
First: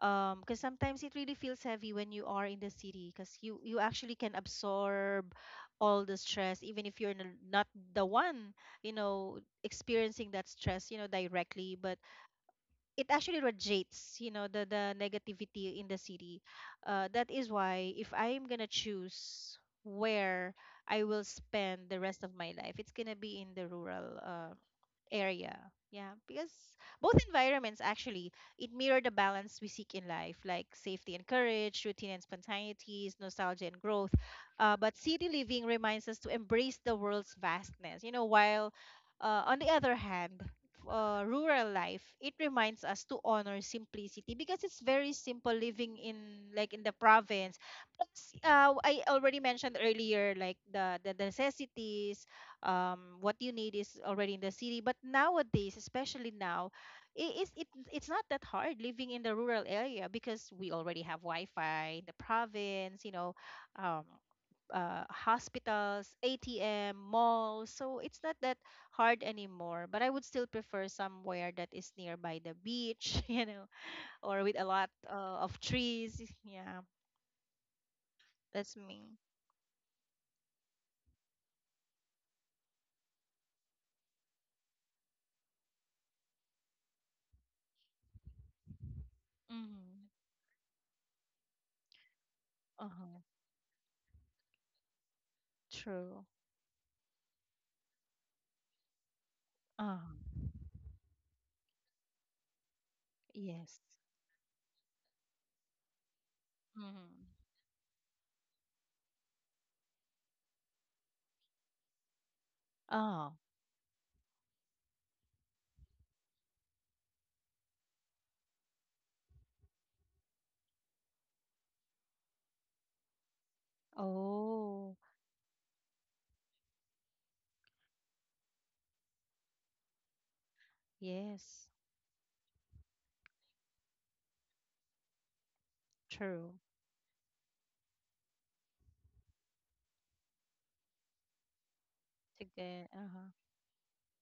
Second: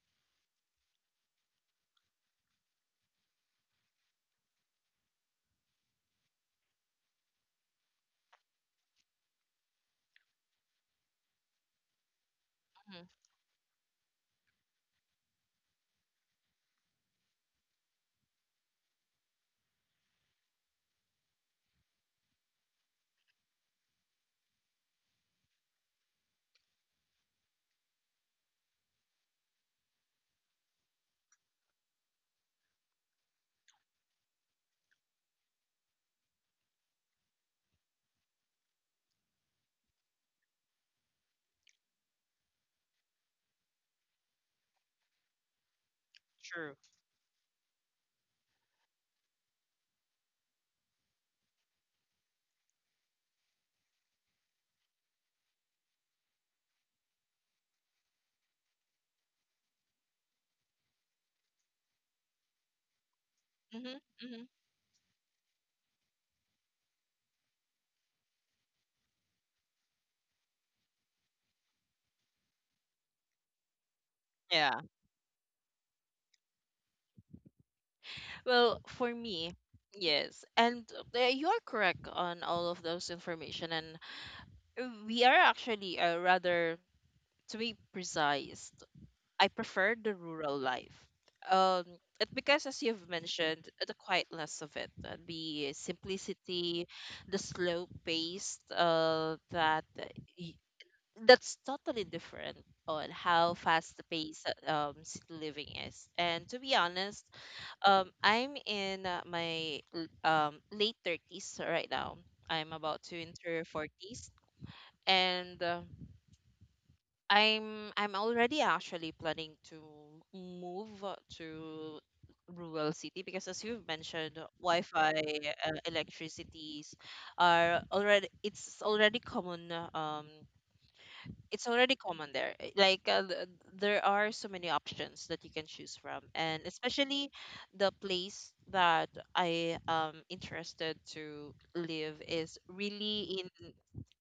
Speaker 2: Because sometimes it really feels heavy when you are in the city, because you actually can absorb all the stress even if you're not the one, you know, experiencing that stress, you know, directly. But
Speaker 1: Hmm.
Speaker 2: it actually radiates, you know, the negativity in the city. That is why if I'm gonna choose where I will spend the rest of my life, it's gonna be in the rural area. Yeah, because both environments actually, it mirror the balance we seek in life, like safety and courage, routine and spontaneities, nostalgia and growth. But city living reminds us to embrace the world's vastness, you know. While, on the other hand, rural life, it reminds us to honor simplicity, because it's very simple living in, like,
Speaker 1: True.
Speaker 2: in the province. Plus, I already mentioned earlier, like, the necessities, what you need is already in the city. But nowadays, especially now, it is it it's not that hard living in the rural area, because we already have Wi-Fi in the province, you know.
Speaker 1: Mm-hmm.
Speaker 2: um,
Speaker 1: Mm-hmm.
Speaker 2: hospitals, ATM, malls. So it's not that hard anymore. But I would still prefer somewhere that is nearby the beach, (laughs) you know, or with a
Speaker 1: Yeah.
Speaker 2: lot of trees. Yeah, that's
Speaker 1: Well, for
Speaker 2: me.
Speaker 1: me, yes, and you're correct on all of those information, and we are actually, rather, to be precise, I prefer
Speaker 2: Mm-hmm.
Speaker 1: the rural life. Um, it because as you've
Speaker 2: Uh-huh.
Speaker 1: mentioned, the quietness of it, the
Speaker 2: True.
Speaker 1: simplicity, the slow pace,
Speaker 2: Uh-huh.
Speaker 1: y- that's totally different on how
Speaker 2: Yes.
Speaker 1: fast the pace city living is. And to be
Speaker 2: Mm-hmm.
Speaker 1: honest, I'm in my late 30s right now. I'm about to
Speaker 2: Oh.
Speaker 1: enter 40s, and I'm already actually planning to move to rural city, because as you've mentioned,
Speaker 2: Oh,
Speaker 1: Wi-Fi, electricities are already common. It's
Speaker 2: yes,
Speaker 1: already common there. Like there are so many options that you can choose from,
Speaker 2: true.
Speaker 1: and especially the place that I am interested to live
Speaker 2: To
Speaker 1: is
Speaker 2: get, uh-huh.
Speaker 1: really in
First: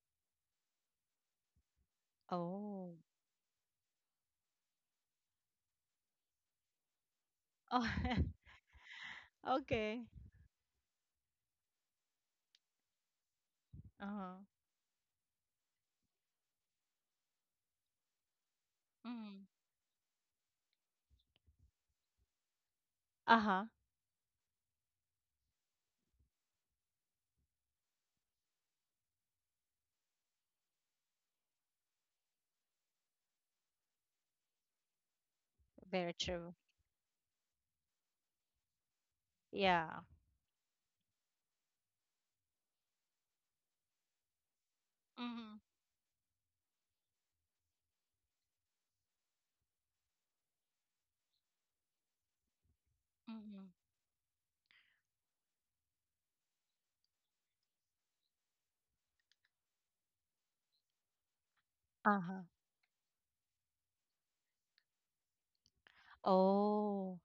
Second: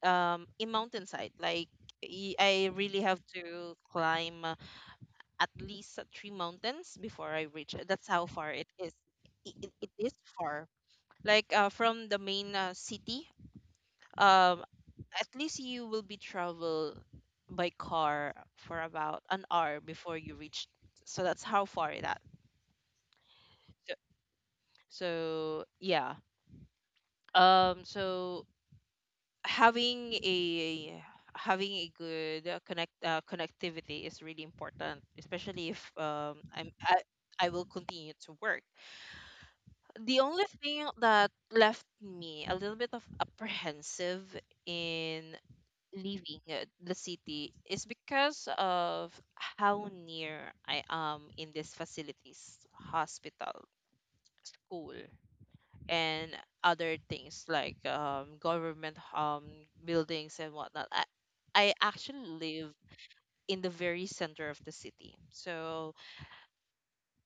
Speaker 1: um in mountainside, like I
Speaker 2: Oh.
Speaker 1: really have to climb, at least, three mountains before I reach
Speaker 2: Oh,
Speaker 1: it. That's how far it is.
Speaker 2: (laughs)
Speaker 1: It
Speaker 2: okay.
Speaker 1: is far, like from the main, city.
Speaker 2: Uh-huh.
Speaker 1: um at least you will be travel by car for about an
Speaker 2: Mm.
Speaker 1: hour before you reach. So that's how far that.
Speaker 2: Uh-huh.
Speaker 1: So, so yeah, so having a, having a good, connectivity is really important, especially if,
Speaker 2: Very true.
Speaker 1: I will continue to work.
Speaker 2: Yeah.
Speaker 1: The only thing that left me a little bit of apprehensive in
Speaker 2: Mm-hmm.
Speaker 1: leaving the city is because of how near I am in these facilities, hospital,
Speaker 2: Mm-hmm.
Speaker 1: school, and other things like, government, buildings and whatnot. I actually
Speaker 2: Uh-huh.
Speaker 1: live in the very center of the city. So
Speaker 2: Oh.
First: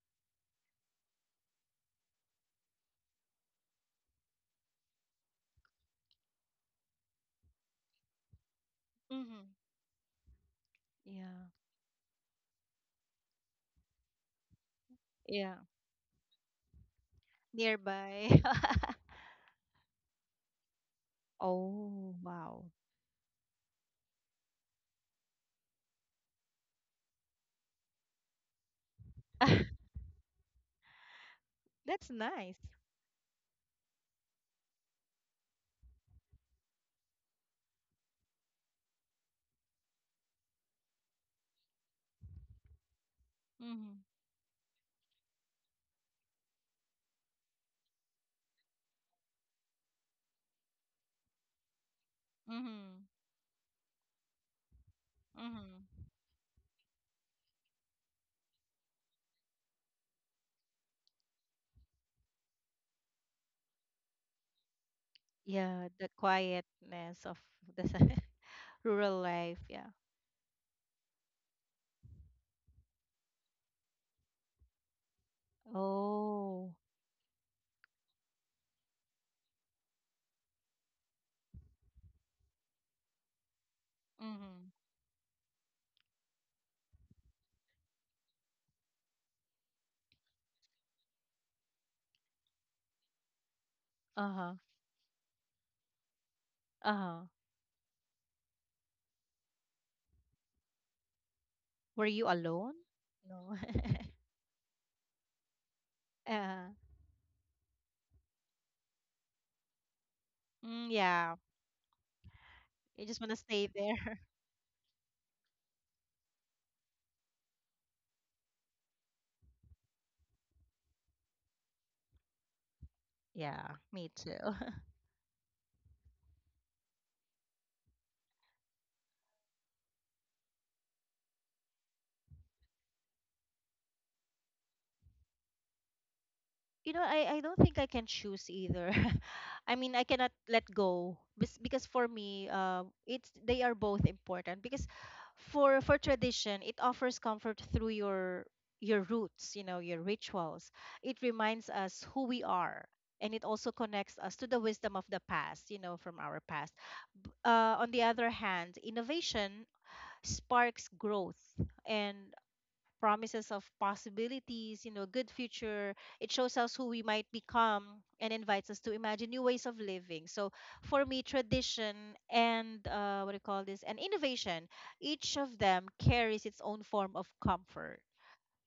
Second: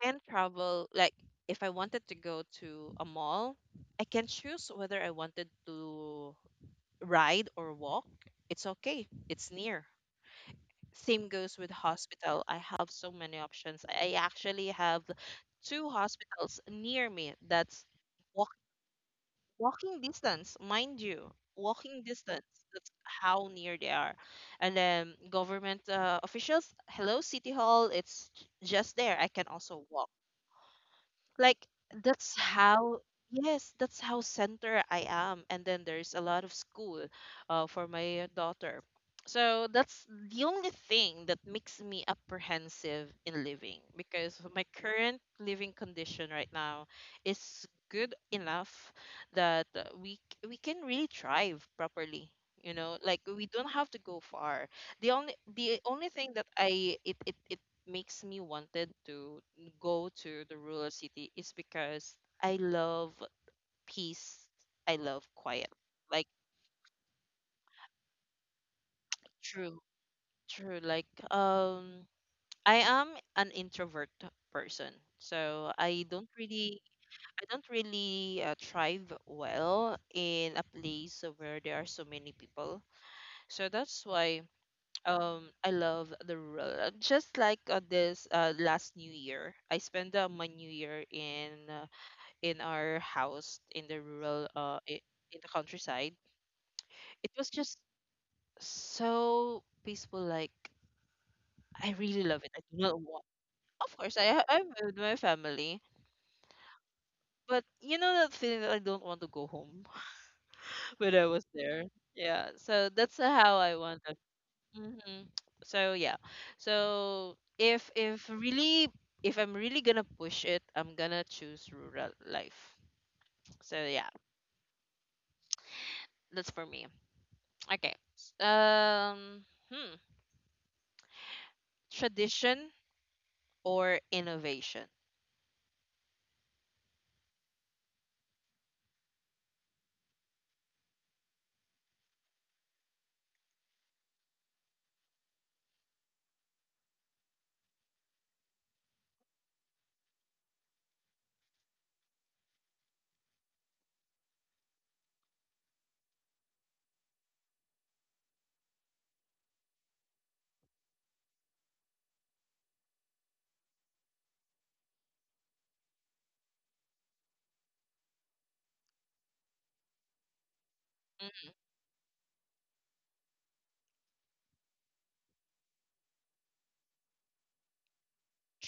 Speaker 1: I can travel, like, if I wanted to go to a mall, I can choose whether I wanted to ride or walk. It's okay, it's
Speaker 2: Mm-hmm.
Speaker 1: near. Same
Speaker 2: Yeah.
Speaker 1: goes with hospital. I have so many options. I actually have
Speaker 2: Yeah.
Speaker 1: two hospitals near me that's
Speaker 2: Nearby. (laughs)
Speaker 1: walking distance, mind you, walking
Speaker 2: Oh,
Speaker 1: distance.
Speaker 2: wow.
Speaker 1: That's how near they are. And then government, officials, hello, City Hall, it's just there. I can
Speaker 2: (laughs)
Speaker 1: also walk, like,
Speaker 2: That's
Speaker 1: that's
Speaker 2: nice.
Speaker 1: how, yes, that's how center I am. And then there's a lot of school, for my daughter. So that's the only thing that makes me apprehensive in living,
Speaker 2: Mm-hmm.
Speaker 1: because my current living condition right now is good enough that, we can really thrive properly,
Speaker 2: Mm-hmm.
Speaker 1: like we don't have to go far. The only, the
Speaker 2: Mm-hmm.
Speaker 1: only thing that it makes me wanted to go to the rural city is because I love peace. I love quiet.
Speaker 2: Yeah, the
Speaker 1: Like,
Speaker 2: quietness of the (laughs) rural life.
Speaker 1: true,
Speaker 2: Yeah.
Speaker 1: true. Like, I am an introvert person, so
Speaker 2: Oh.
Speaker 1: I don't really thrive well in a place where there are so many people. So that's why,
Speaker 2: Mm-hmm.
Speaker 1: I love the rural. Just like, this, last New Year, I spent, my New Year in, our house in the rural
Speaker 2: Uh-huh.
Speaker 1: uh i- in the countryside.
Speaker 2: Uh-huh.
Speaker 1: It was just so peaceful, like I
Speaker 2: Were
Speaker 1: really
Speaker 2: you
Speaker 1: love it. I
Speaker 2: alone?
Speaker 1: do not want.
Speaker 2: No. (laughs)
Speaker 1: Of course, I'm with my family,
Speaker 2: uh,
Speaker 1: but you know that feeling that I don't want to go home.
Speaker 2: mm,
Speaker 1: (laughs) When I
Speaker 2: yeah.
Speaker 1: was there, yeah. So
Speaker 2: You
Speaker 1: that's
Speaker 2: just want to
Speaker 1: how
Speaker 2: stay
Speaker 1: I wanted.
Speaker 2: there. (laughs)
Speaker 1: Hmm. So yeah. So, if I'm really gonna push it, I'm gonna choose rural life.
Speaker 2: Yeah,
Speaker 1: So yeah,
Speaker 2: me too.
Speaker 1: that's for me. Okay, hmm tradition or innovation.
Speaker 2: You know, I don't think I can choose either. (laughs) I mean, I cannot let go. Because for me, it's they are both important, because for tradition, it offers comfort through your roots, you know, your rituals. It reminds us who we are, and it also connects us to the wisdom of the past, you know, from our past. On the other hand, innovation sparks growth and promises of possibilities, you know, good future. It shows us who we might become and invites us to imagine new ways of living. So for me,
Speaker 1: Mm.
Speaker 2: tradition and, what do you call this, and innovation, each of them carries its own form of comfort.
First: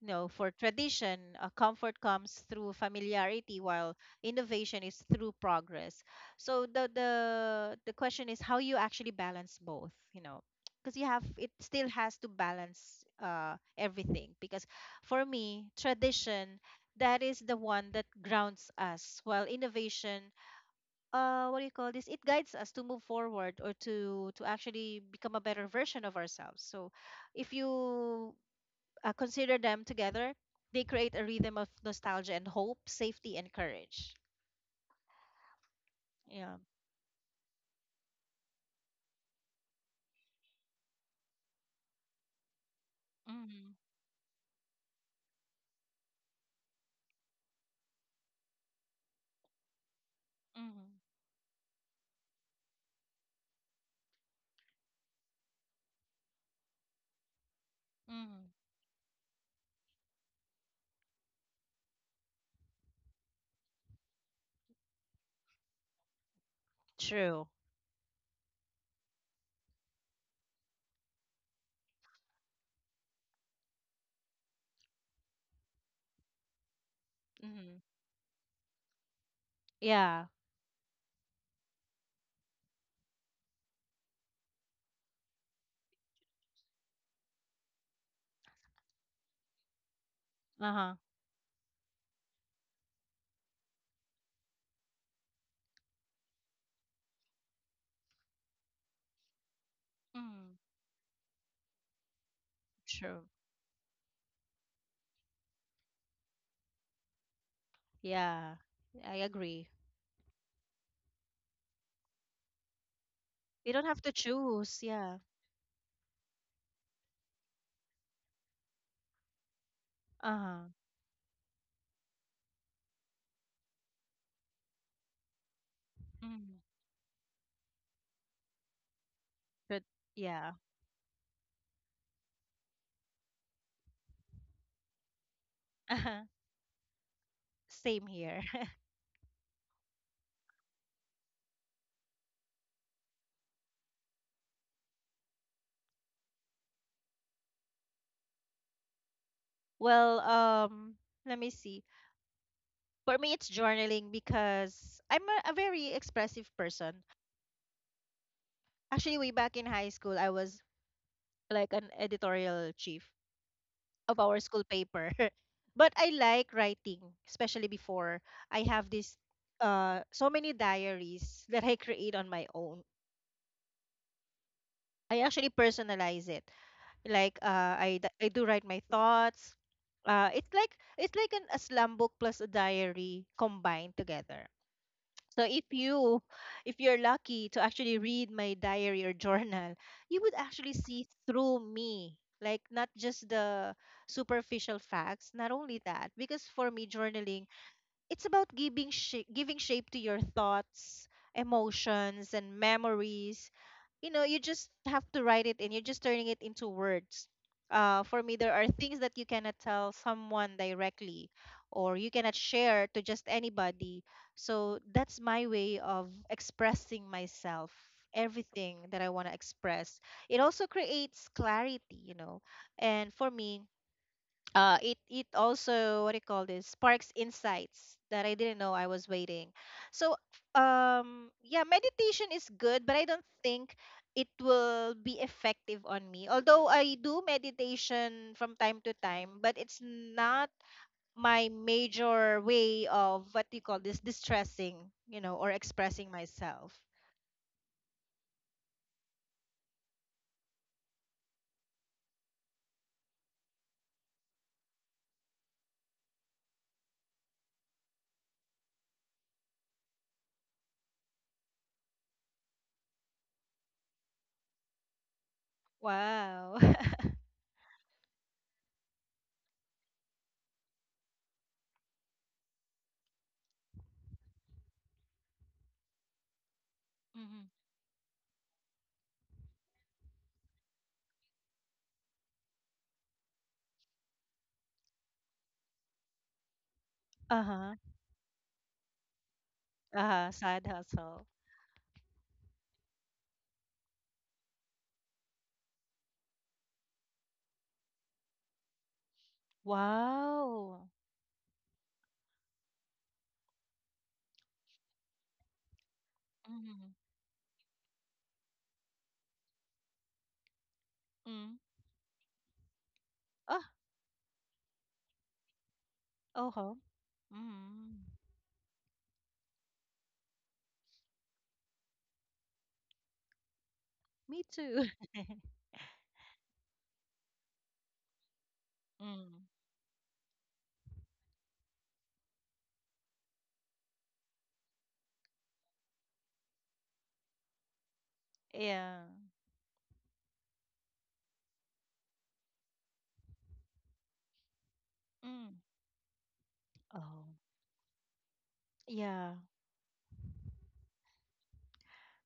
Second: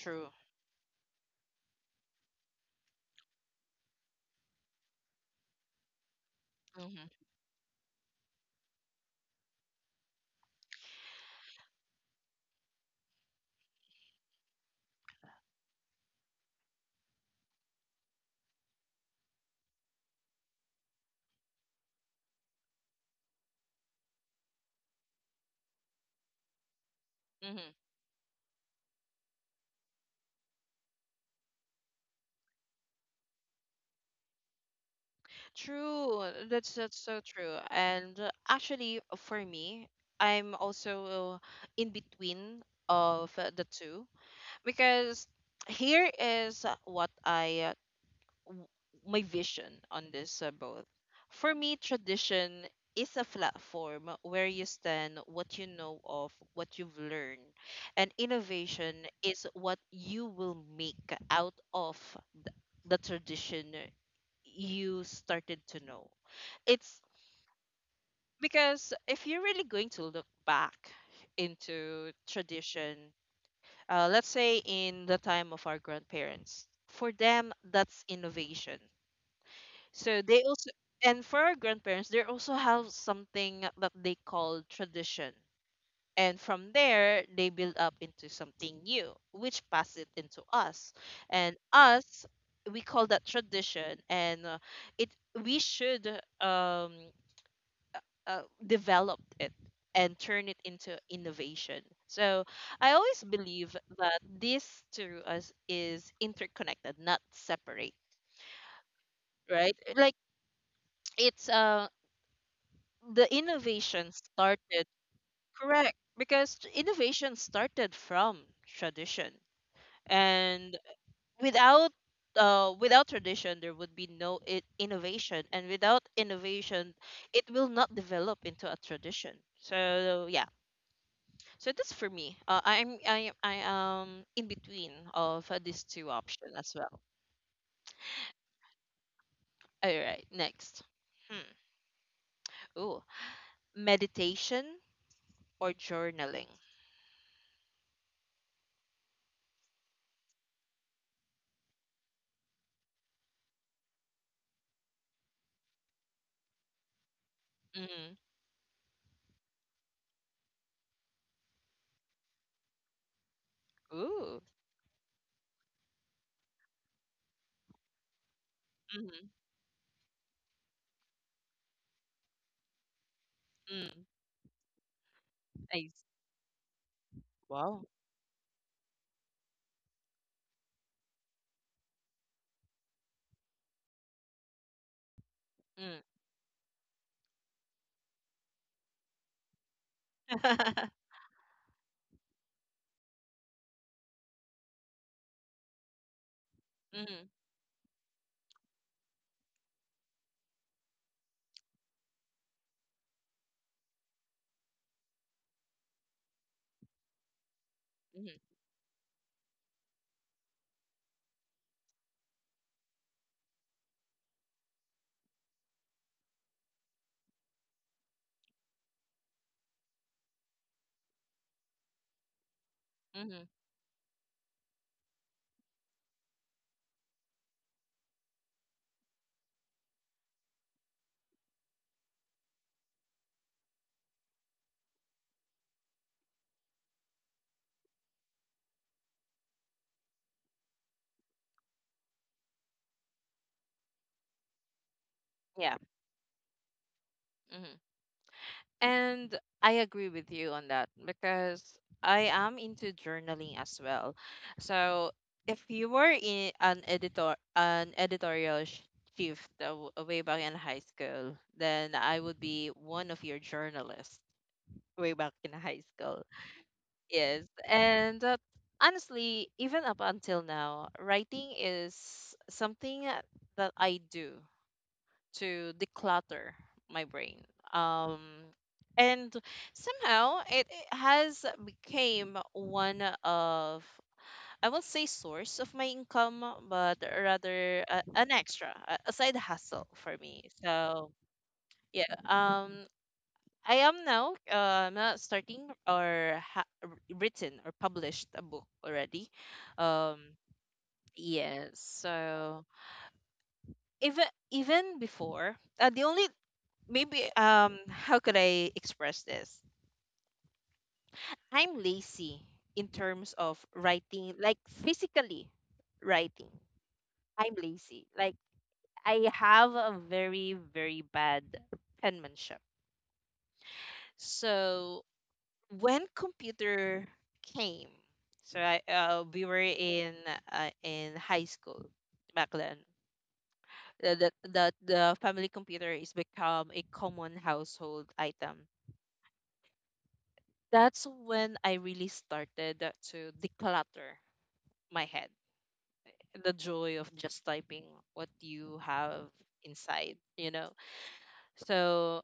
Speaker 2: No, for tradition, comfort comes through familiarity, while innovation is through progress. So
Speaker 1: Hmm,
Speaker 2: the question is how you actually balance both, you know, because you have it still has to balance everything. Because for me, tradition, that is the one that grounds us, while innovation, what do you call this? It guides us to move forward or to actually become a better version of ourselves. So if you
Speaker 1: hmm.
Speaker 2: consider them together, they create a rhythm of nostalgia and hope, safety and courage.
Speaker 1: True.
Speaker 2: Yeah.
Speaker 1: That's so true. And actually, for me, I'm also in between of, the
Speaker 2: Mm-hmm.
Speaker 1: two, because here is, w- my vision on this,
Speaker 2: Mm-hmm.
Speaker 1: both. For me, tradition is a platform where you stand what you know of, what you've learned, and
Speaker 2: Mm-hmm.
Speaker 1: innovation is what you will make out of the tradition you started to know. It's
Speaker 2: True.
Speaker 1: because if you're really going to look back into tradition, let's say in the time of our grandparents, for them,
Speaker 2: Mm-hmm.
Speaker 1: that's innovation.
Speaker 2: Yeah.
Speaker 1: So they also, and for our grandparents, they also have something that they call tradition. And from there, they build up into something new, which pass it into
Speaker 2: Uh huh.
Speaker 1: us. And us, we call that tradition, and it we should um, uh, uh, develop it and
Speaker 2: Mm-hmm.
Speaker 1: turn it into innovation. So I
Speaker 2: True.
Speaker 1: always believe that this to us is interconnected, not separate,
Speaker 2: Yeah. I agree.
Speaker 1: right? Like it's the
Speaker 2: You don't have to
Speaker 1: innovation
Speaker 2: choose.
Speaker 1: started
Speaker 2: Yeah.
Speaker 1: Correct, because innovation started from tradition
Speaker 2: Uh huh.
Speaker 1: and without without tradition there would be no innovation, and without
Speaker 2: Mm-hmm.
Speaker 1: innovation it will not develop into a tradition.
Speaker 2: But
Speaker 1: So yeah
Speaker 2: yeah. (laughs)
Speaker 1: so that's for me. I am in between of these
Speaker 2: Uh
Speaker 1: two
Speaker 2: huh.
Speaker 1: options as well.
Speaker 2: Same here. (laughs)
Speaker 1: All right, next. hmm. Ooh, meditation or journaling?
Speaker 2: Well, let me see. For me, it's journaling because I'm a very expressive person.
Speaker 1: Mm.
Speaker 2: Actually, way back in high school, I was like an editorial chief of our
Speaker 1: ooh
Speaker 2: school paper. (laughs) But I like writing, especially before. I have this
Speaker 1: mm-hmm.
Speaker 2: so many diaries that I create on my own.
Speaker 1: Mm.
Speaker 2: I actually
Speaker 1: I
Speaker 2: personalize it. Like,
Speaker 1: Wow.
Speaker 2: I do write my thoughts. It's like, an a slam book plus a diary combined together. So
Speaker 1: Mm,
Speaker 2: if you're lucky to actually read my diary or journal, you would actually see
Speaker 1: (laughs)
Speaker 2: through me. Like, not just the superficial facts, not only that, because for me
Speaker 1: mhm,
Speaker 2: journaling, it's about giving giving shape to your thoughts, emotions, and memories. You know, you just have to write it in. You're just turning it into words. For me,
Speaker 1: mhm,
Speaker 2: there are things that you cannot tell someone directly, or you cannot share to just anybody. So that's my way of expressing myself, everything that I want to express. It also creates clarity, you know. And for
Speaker 1: Mhm.
Speaker 2: me, it also, what do you call this, sparks insights that I didn't know I was waiting. So yeah, meditation is good, but I don't think it will be effective on me. Although I do meditation from time to time, but it's not my major way of, what do you call this, distressing, you know, or
Speaker 1: Yeah.
Speaker 2: expressing myself.
Speaker 1: Mhm. And I agree with you on that because I am into journaling as well. So if you were in an editorial shift way back in high school, then I would be one of your journalists way back in high school.
Speaker 2: Wow. (laughs)
Speaker 1: Yes. And honestly, even up until now, writing is something that I do to declutter my brain.
Speaker 2: Hmm.
Speaker 1: Um, and somehow it has became one of, I won't say source of my income, but
Speaker 2: Uh huh.
Speaker 1: rather an extra, a side hustle
Speaker 2: Uh
Speaker 1: for
Speaker 2: huh.
Speaker 1: me.
Speaker 2: Side
Speaker 1: So
Speaker 2: hustle.
Speaker 1: yeah. I am now not starting or written or published a book already. Um,
Speaker 2: Wow.
Speaker 1: yes. So even even before the only,
Speaker 2: Mm-hmm.
Speaker 1: maybe, um, how could I express this? I'm lazy in terms of writing, like physically writing.
Speaker 2: Uh-huh.
Speaker 1: I'm
Speaker 2: Mm.
Speaker 1: lazy. Like I have a very, very bad penmanship.
Speaker 2: Me too.
Speaker 1: So
Speaker 2: (laughs)
Speaker 1: when computer came, so I we
Speaker 2: Mm.
Speaker 1: were in high school back then. The family computer is become a common household item.
Speaker 2: Yeah.
Speaker 1: That's when I really started to declutter my head.
Speaker 2: Mm.
Speaker 1: The joy of
Speaker 2: Oh.
Speaker 1: just typing what you have
Speaker 2: Yeah.
Speaker 1: inside, you know. So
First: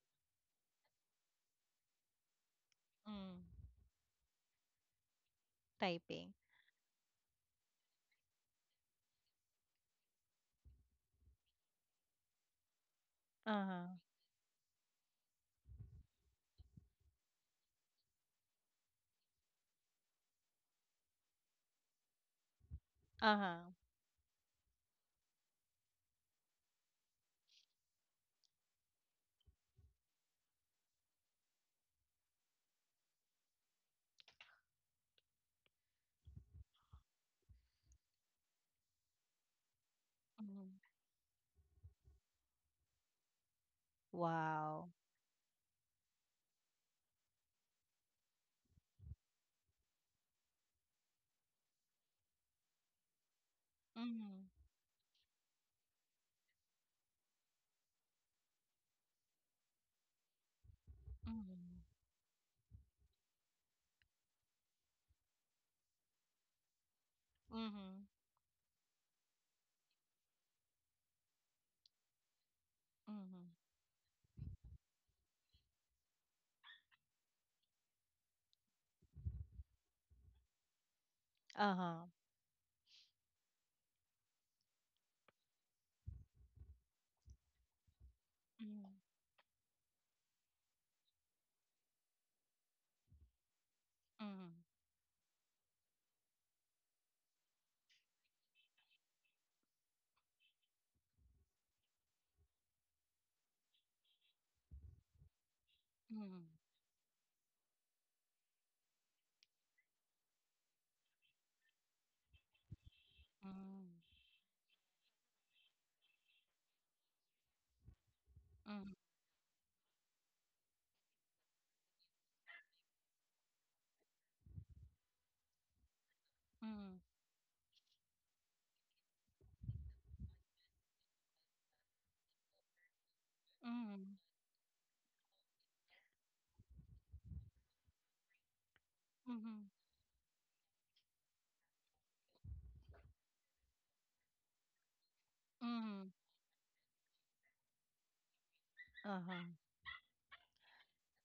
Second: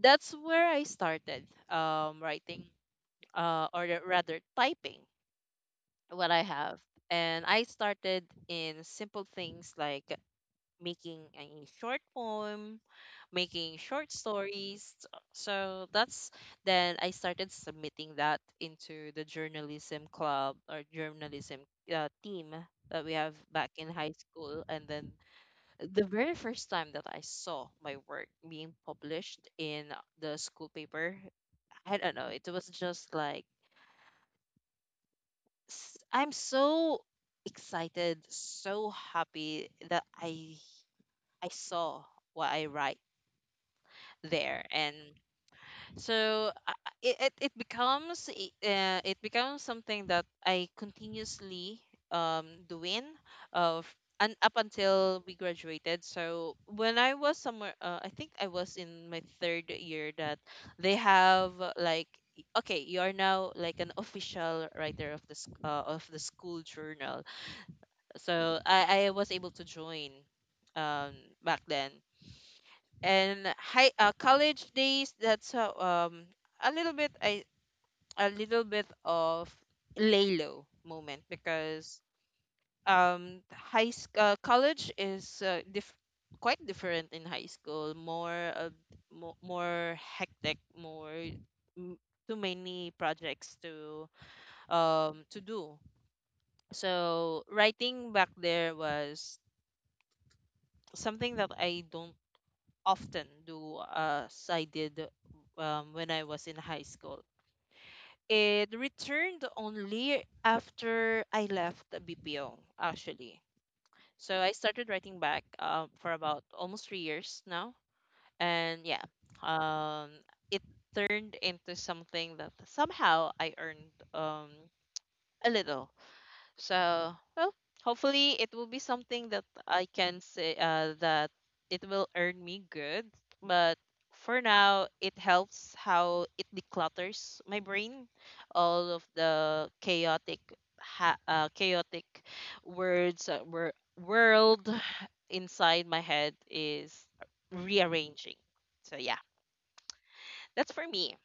Speaker 1: that's where I started writing,
Speaker 2: Mm.
Speaker 1: rather typing what
Speaker 2: Typing.
Speaker 1: I have. And I started in simple things like making a short poem, making
Speaker 2: Uh-huh.
Speaker 1: short stories. So that's, then I started submitting that into the journalism club or journalism team that we have
Speaker 2: Uh-huh.
Speaker 1: back in high school. And then the very first time that I saw my work being published in the school paper, I don't know, it was just like I'm so excited, so happy that I
Speaker 2: Mm.
Speaker 1: I saw what I write there.
Speaker 2: Wow.
Speaker 1: And so it becomes something that I continuously doing of, and
Speaker 2: Mm.
Speaker 1: up until we graduated. So when I was somewhere, I think I was in my third year, that they have
Speaker 2: Mm.
Speaker 1: like, okay, you are now like an official writer of the of the school journal.
Speaker 2: Mm.
Speaker 1: So I was able to join, um, back then.
Speaker 2: Mm.
Speaker 1: And high college days, that's how, um, a little bit, I a little bit of lay low moment because,
Speaker 2: Uh-huh.
Speaker 1: um, college is quite different in high school. More
Speaker 2: Mm,
Speaker 1: more hectic, more m- too many projects
Speaker 2: mm,
Speaker 1: to do. So writing back there was something that I don't often do as I did, when I
Speaker 2: mm,
Speaker 1: was in high school. It returned only after I left the BPO, actually.
Speaker 2: mm,
Speaker 1: So I started writing back for about almost 3 years now. And
Speaker 2: mm,
Speaker 1: yeah, um, it turned into something that somehow I earned, a little.
Speaker 2: mm,
Speaker 1: So, well, hopefully it will be something that I can say that it will earn me good. But
Speaker 2: mm,
Speaker 1: for now, it helps how it declutters my brain, all of
Speaker 2: mm,
Speaker 1: the chaotic, chaotic words, uh, wor- world inside my
Speaker 2: mm.
Speaker 1: head is rearranging. So yeah,
Speaker 2: Uh-huh.
Speaker 1: that's for me.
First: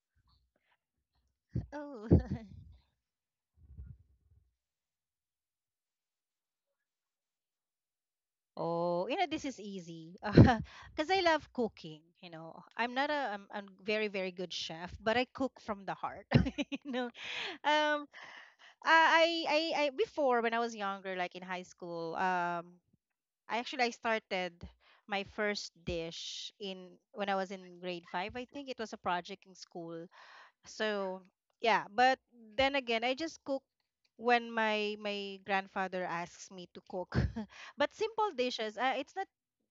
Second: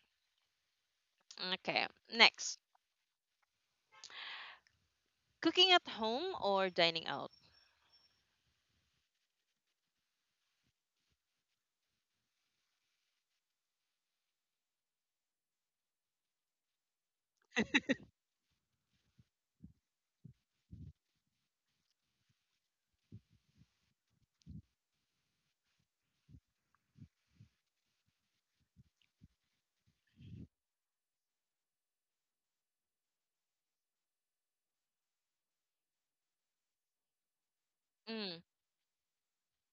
Speaker 1: Okay,
Speaker 2: Oh. (laughs)
Speaker 1: next, cooking at home or dining out?
Speaker 2: Oh, you know, this is easy. (laughs) Because I love cooking, you know. I'm not a I'm very, very good chef, but I cook from the heart. (laughs) You know, um, before when I was younger, like in high school, I actually I started my first dish in when I was in grade five. I think it was a project in school, so yeah. But then again, I just cook when my grandfather asks me to cook. (laughs) But simple
Speaker 1: Mm,
Speaker 2: dishes,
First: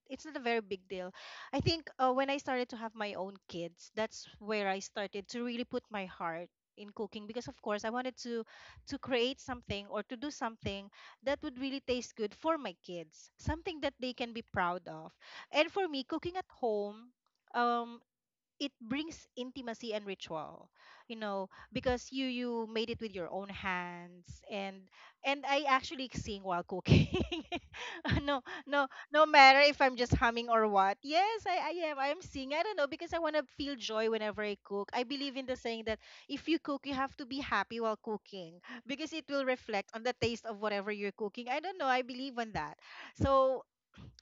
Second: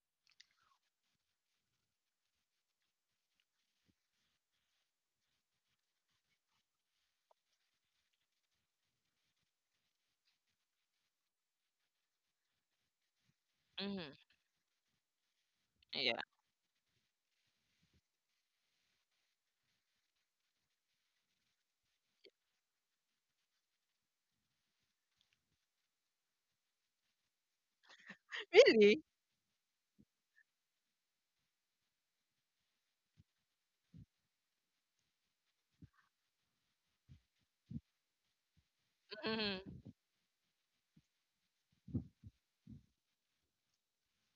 Speaker 2: it's not a very big deal. I think when I started to have my own kids, that's where I started to really put my heart in cooking, because of course I wanted to create something or to do something that would really taste good for my kids, something that they
Speaker 1: mm-hmm,
Speaker 2: can be proud of. And for me,
Speaker 1: yeah.
Speaker 2: cooking at home um it brings intimacy and ritual, you know, because you made it with your own hands. And I actually sing while cooking. (laughs) No, no,
Speaker 1: Really?
Speaker 2: no matter if I'm just humming or what, yes, I'm singing. I don't know, because I want to feel joy whenever I cook. I believe in the saying that if you cook, you have to be happy while cooking, because it
Speaker 1: Hmm.
Speaker 2: will reflect on the taste of whatever you're cooking. I don't know, I believe in that. So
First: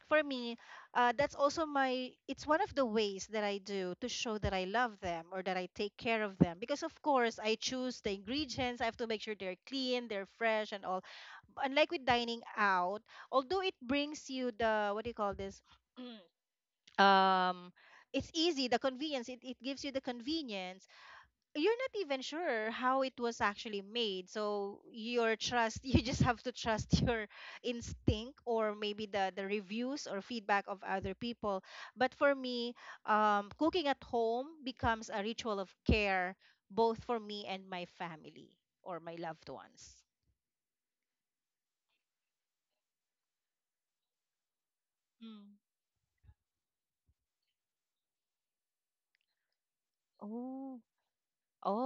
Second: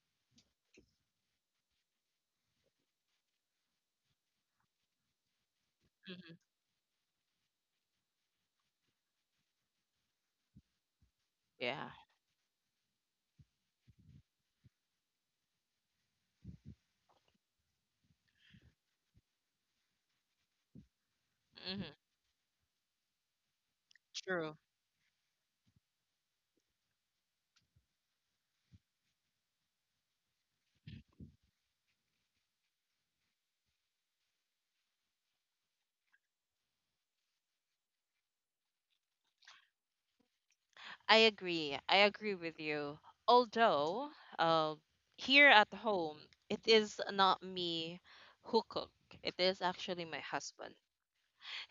Speaker 2: for me, that's also my, it's one of the ways that I do to show that I love them or that I take care of
Speaker 1: Hmm.
Speaker 2: them. Because, of course, I choose the ingredients. I have to make sure they're clean, they're fresh, and all.
Speaker 1: Yeah.
Speaker 2: Unlike with dining out, although it brings you the, what do you call this? (clears throat) um, it's easy, the convenience, it gives you the convenience. You're
Speaker 1: Hmm.
Speaker 2: not even sure how it was actually made,
Speaker 1: True.
Speaker 2: so your trust, (laughs) you just have to trust (laughs) your instinct, or maybe the reviews or feedback of other people. But for me, cooking at home becomes a ritual of care, both for me and my family, or my loved ones.
Speaker 1: I agree. I agree with you. Although, uh,
Speaker 2: Mm.
Speaker 1: here at home, it is not me who cook. It is actually my
Speaker 2: Oh,
Speaker 1: husband.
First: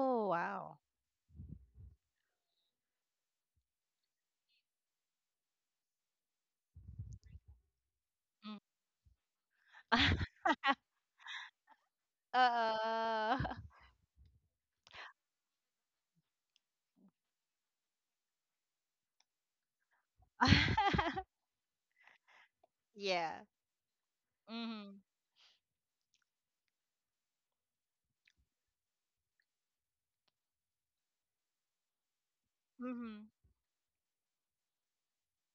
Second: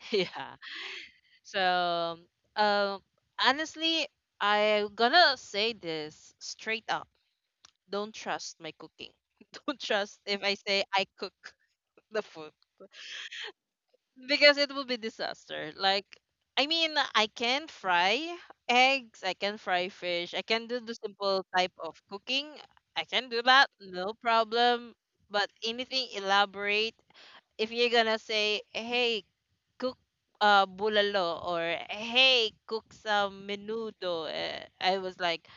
Speaker 1: (laughs) Yeah.
Speaker 2: wow.
Speaker 1: So, um, honestly, I'm gonna say this straight up. Don't trust
Speaker 2: Mm.
Speaker 1: my cooking. (laughs) Don't trust if I say I cook (laughs) the
Speaker 2: (laughs)
Speaker 1: food.
Speaker 2: uh,
Speaker 1: Because it will be disaster. Like, I mean, I can fry eggs, I can fry fish, I can do the
Speaker 2: (laughs)
Speaker 1: simple type of cooking. I can
Speaker 2: yeah.
Speaker 1: do that, no problem.
Speaker 2: Mm-hmm.
Speaker 1: But anything elaborate, if you're gonna say, hey, cook bulalo or hey, cook
Speaker 2: Mm-hmm.
Speaker 1: some menudo, I was like,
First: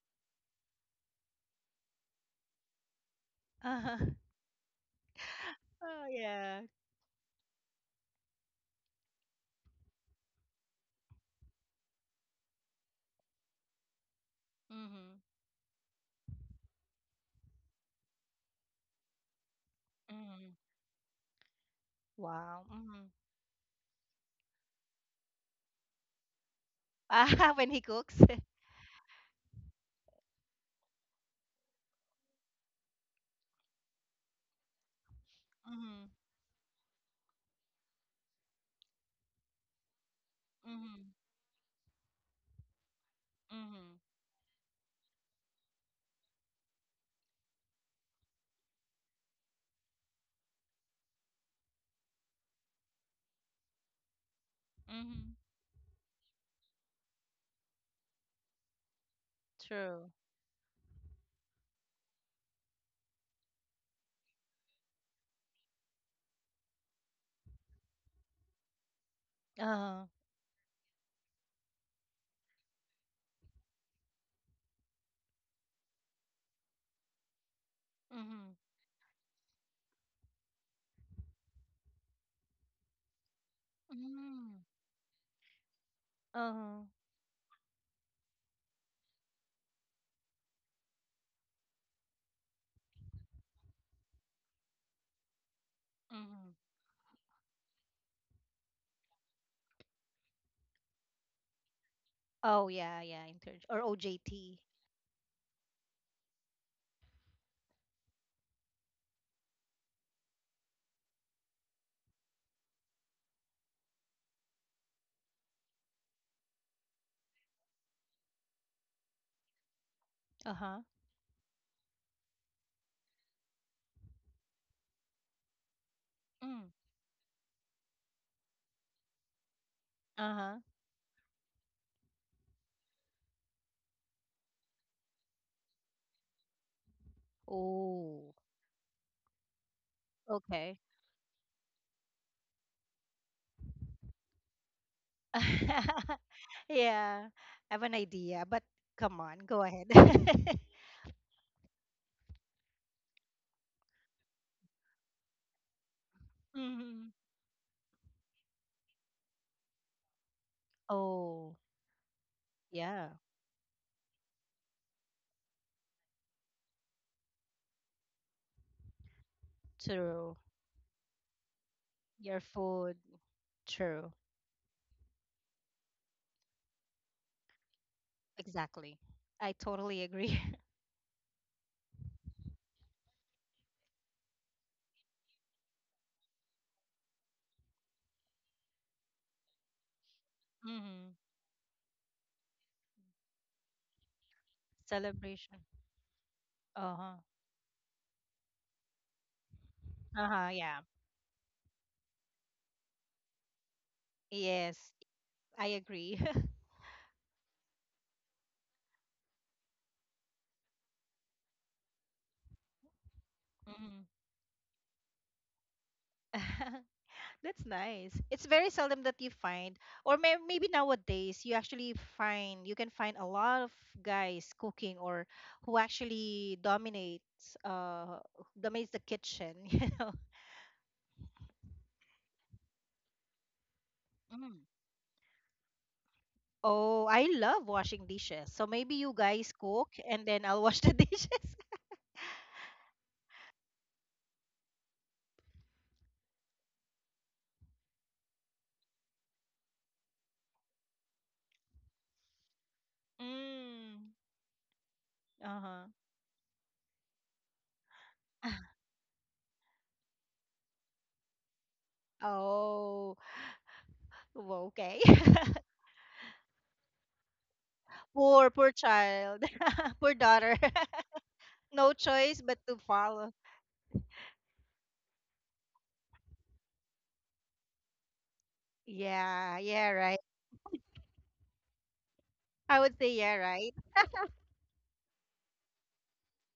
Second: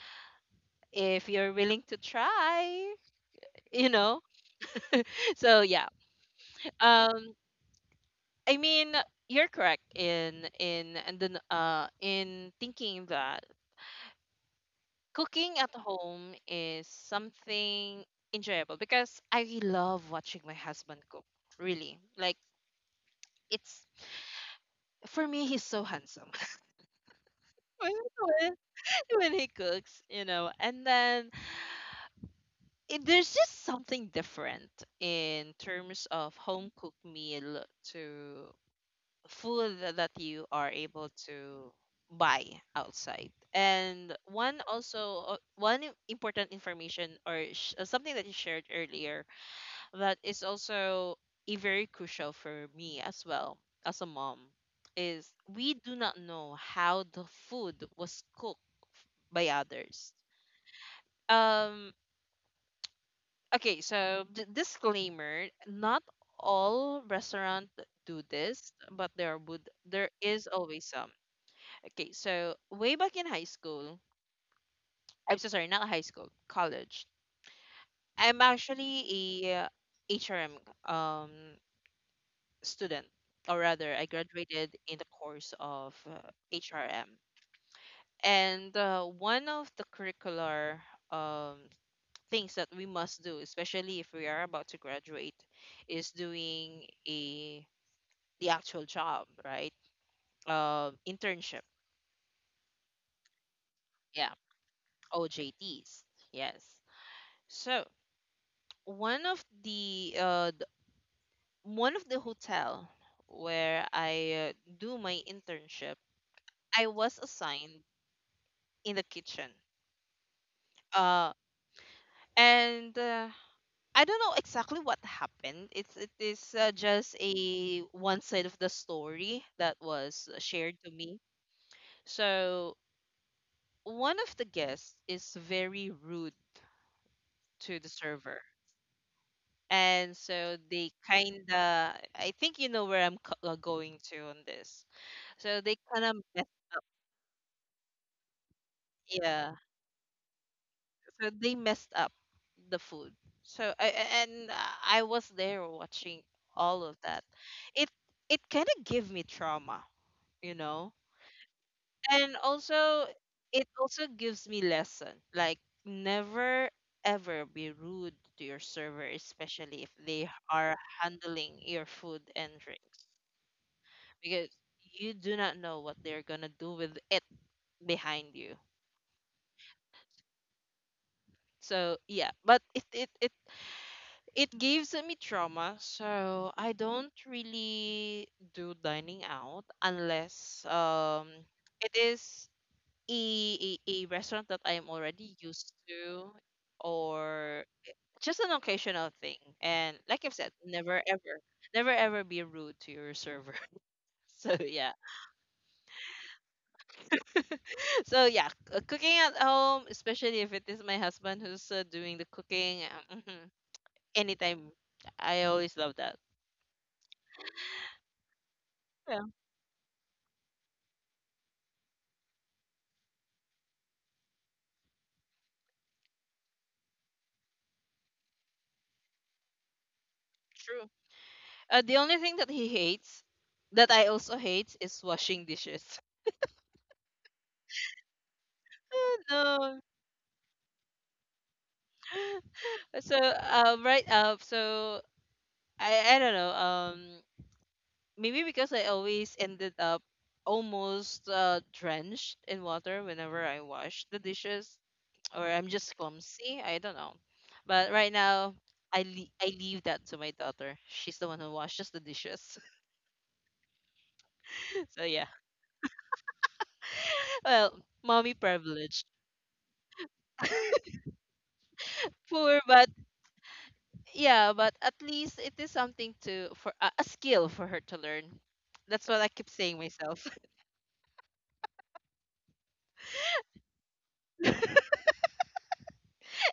Speaker 1: if you're willing to try, you
Speaker 2: Uh,
Speaker 1: know? (laughs) So, yeah.
Speaker 2: yeah.
Speaker 1: Um, I mean, you're correct in and then in thinking that
Speaker 2: Mhm.
Speaker 1: cooking at home is something enjoyable because I love watching my
Speaker 2: Mhm.
Speaker 1: husband cook. Really, like,
Speaker 2: Wow. Mhm.
Speaker 1: it's, for me, he's so handsome
Speaker 2: (laughs) Ah, when
Speaker 1: (laughs)
Speaker 2: he
Speaker 1: when,
Speaker 2: cooks. (laughs)
Speaker 1: when when he cooks, you know. And then there's just something different in terms
Speaker 2: Mhm.
Speaker 1: of home cooked meal to food that you are able
Speaker 2: Mhm.
Speaker 1: to buy outside.
Speaker 2: Mhm.
Speaker 1: And one also, one important information or something that you shared earlier that is also a very crucial for me as well as a mom, is
Speaker 2: Mhm.
Speaker 1: we do not know how the food was cooked by
Speaker 2: True.
Speaker 1: others. um Disclaimer, not all restaurant do this, but there would,
Speaker 2: Uh-huh.
Speaker 1: there is always some. Okay, so way back in high school, I'm so sorry, not high school, college. I'm
Speaker 2: Mhm.
Speaker 1: actually a HRM um student, or rather, I
Speaker 2: Mm.
Speaker 1: graduated in the course of
Speaker 2: Uh-huh.
Speaker 1: HRM. And one of the curricular um things that we must do, especially if we are about to graduate, is
Speaker 2: Mhm.
Speaker 1: doing a the actual job, right? Internship.
Speaker 2: Oh yeah, yeah, intern or
Speaker 1: Yeah,
Speaker 2: OJT.
Speaker 1: OJTs. Yes. So one of the one of the hotel where I do my internship, I was assigned in the kitchen.
Speaker 2: Uh-huh.
Speaker 1: Uh, and I don't know exactly what happened. It's, it is
Speaker 2: Mm.
Speaker 1: just a one side of the story that was
Speaker 2: Uh-huh.
Speaker 1: shared to me. So one of the guests is very rude to the
Speaker 2: Oh,
Speaker 1: server. And so
Speaker 2: okay.
Speaker 1: they kinda, I think you know where I'm going to on this. So they kind of
Speaker 2: (laughs)
Speaker 1: messed,
Speaker 2: Yeah, I have an idea, but come on,
Speaker 1: Yeah.
Speaker 2: go ahead. (laughs)
Speaker 1: So they messed up the food. So I a- and I was there watching all of
Speaker 2: Mhm.
Speaker 1: that. It it kind of gave me trauma, you know.
Speaker 2: Oh,
Speaker 1: And also
Speaker 2: yeah,
Speaker 1: it also gives me lesson like, never ever be rude to your server, especially if they
Speaker 2: true.
Speaker 1: are handling your food
Speaker 2: Your
Speaker 1: and
Speaker 2: food,
Speaker 1: drinks,
Speaker 2: true.
Speaker 1: because you do not know what they're gonna do with it behind you.
Speaker 2: Exactly. I totally agree.
Speaker 1: So yeah, but it, it gives me trauma, so I don't really do dining out unless,
Speaker 2: (laughs) hmm.
Speaker 1: um, it is a restaurant that I'm already
Speaker 2: Celebration.
Speaker 1: used to
Speaker 2: Uh-huh.
Speaker 1: or just an occasional thing. And like I've
Speaker 2: Uh-huh,
Speaker 1: said,
Speaker 2: yeah.
Speaker 1: never ever, never ever be rude to your server. (laughs) So
Speaker 2: Yes,
Speaker 1: yeah.
Speaker 2: I agree.
Speaker 1: (laughs) So yeah, cooking at home, especially if it is my husband who's doing the cooking, mhm,
Speaker 2: (laughs) hmm.
Speaker 1: anytime. I always love that.
Speaker 2: (laughs) That's nice. It's very seldom that
Speaker 1: Yeah,
Speaker 2: you find, or may maybe nowadays you actually find, you can find a lot of guys cooking, or who actually dominates dominates the kitchen, (laughs) you know.
Speaker 1: true. The only thing that he hates, that I also
Speaker 2: Mm.
Speaker 1: hate, is washing dishes.
Speaker 2: Oh, I love washing dishes. So
Speaker 1: (laughs)
Speaker 2: maybe you guys
Speaker 1: Oh, no.
Speaker 2: cook and then I'll wash the (laughs) dishes.
Speaker 1: (laughs) So um right up, so I don't know, um, maybe because I always ended up almost drenched in water whenever I wash
Speaker 2: Mm.
Speaker 1: the dishes, or I'm
Speaker 2: Uh-huh.
Speaker 1: just clumsy, I don't know. But right now,
Speaker 2: (laughs)
Speaker 1: I leave that to my daughter, she's the one who washes the dishes.
Speaker 2: Oh, well,
Speaker 1: (laughs)
Speaker 2: okay.
Speaker 1: So yeah,
Speaker 2: (laughs)
Speaker 1: well, mommy
Speaker 2: Poor, poor
Speaker 1: privilege.
Speaker 2: child. (laughs) Poor daughter. (laughs) No choice but
Speaker 1: Poor,
Speaker 2: to
Speaker 1: but
Speaker 2: follow.
Speaker 1: yeah, but at least it is something to, for a skill for her to learn, that's what I keep
Speaker 2: Yeah,
Speaker 1: saying
Speaker 2: yeah, right.
Speaker 1: myself.
Speaker 2: I would say yeah, right.
Speaker 1: (laughs)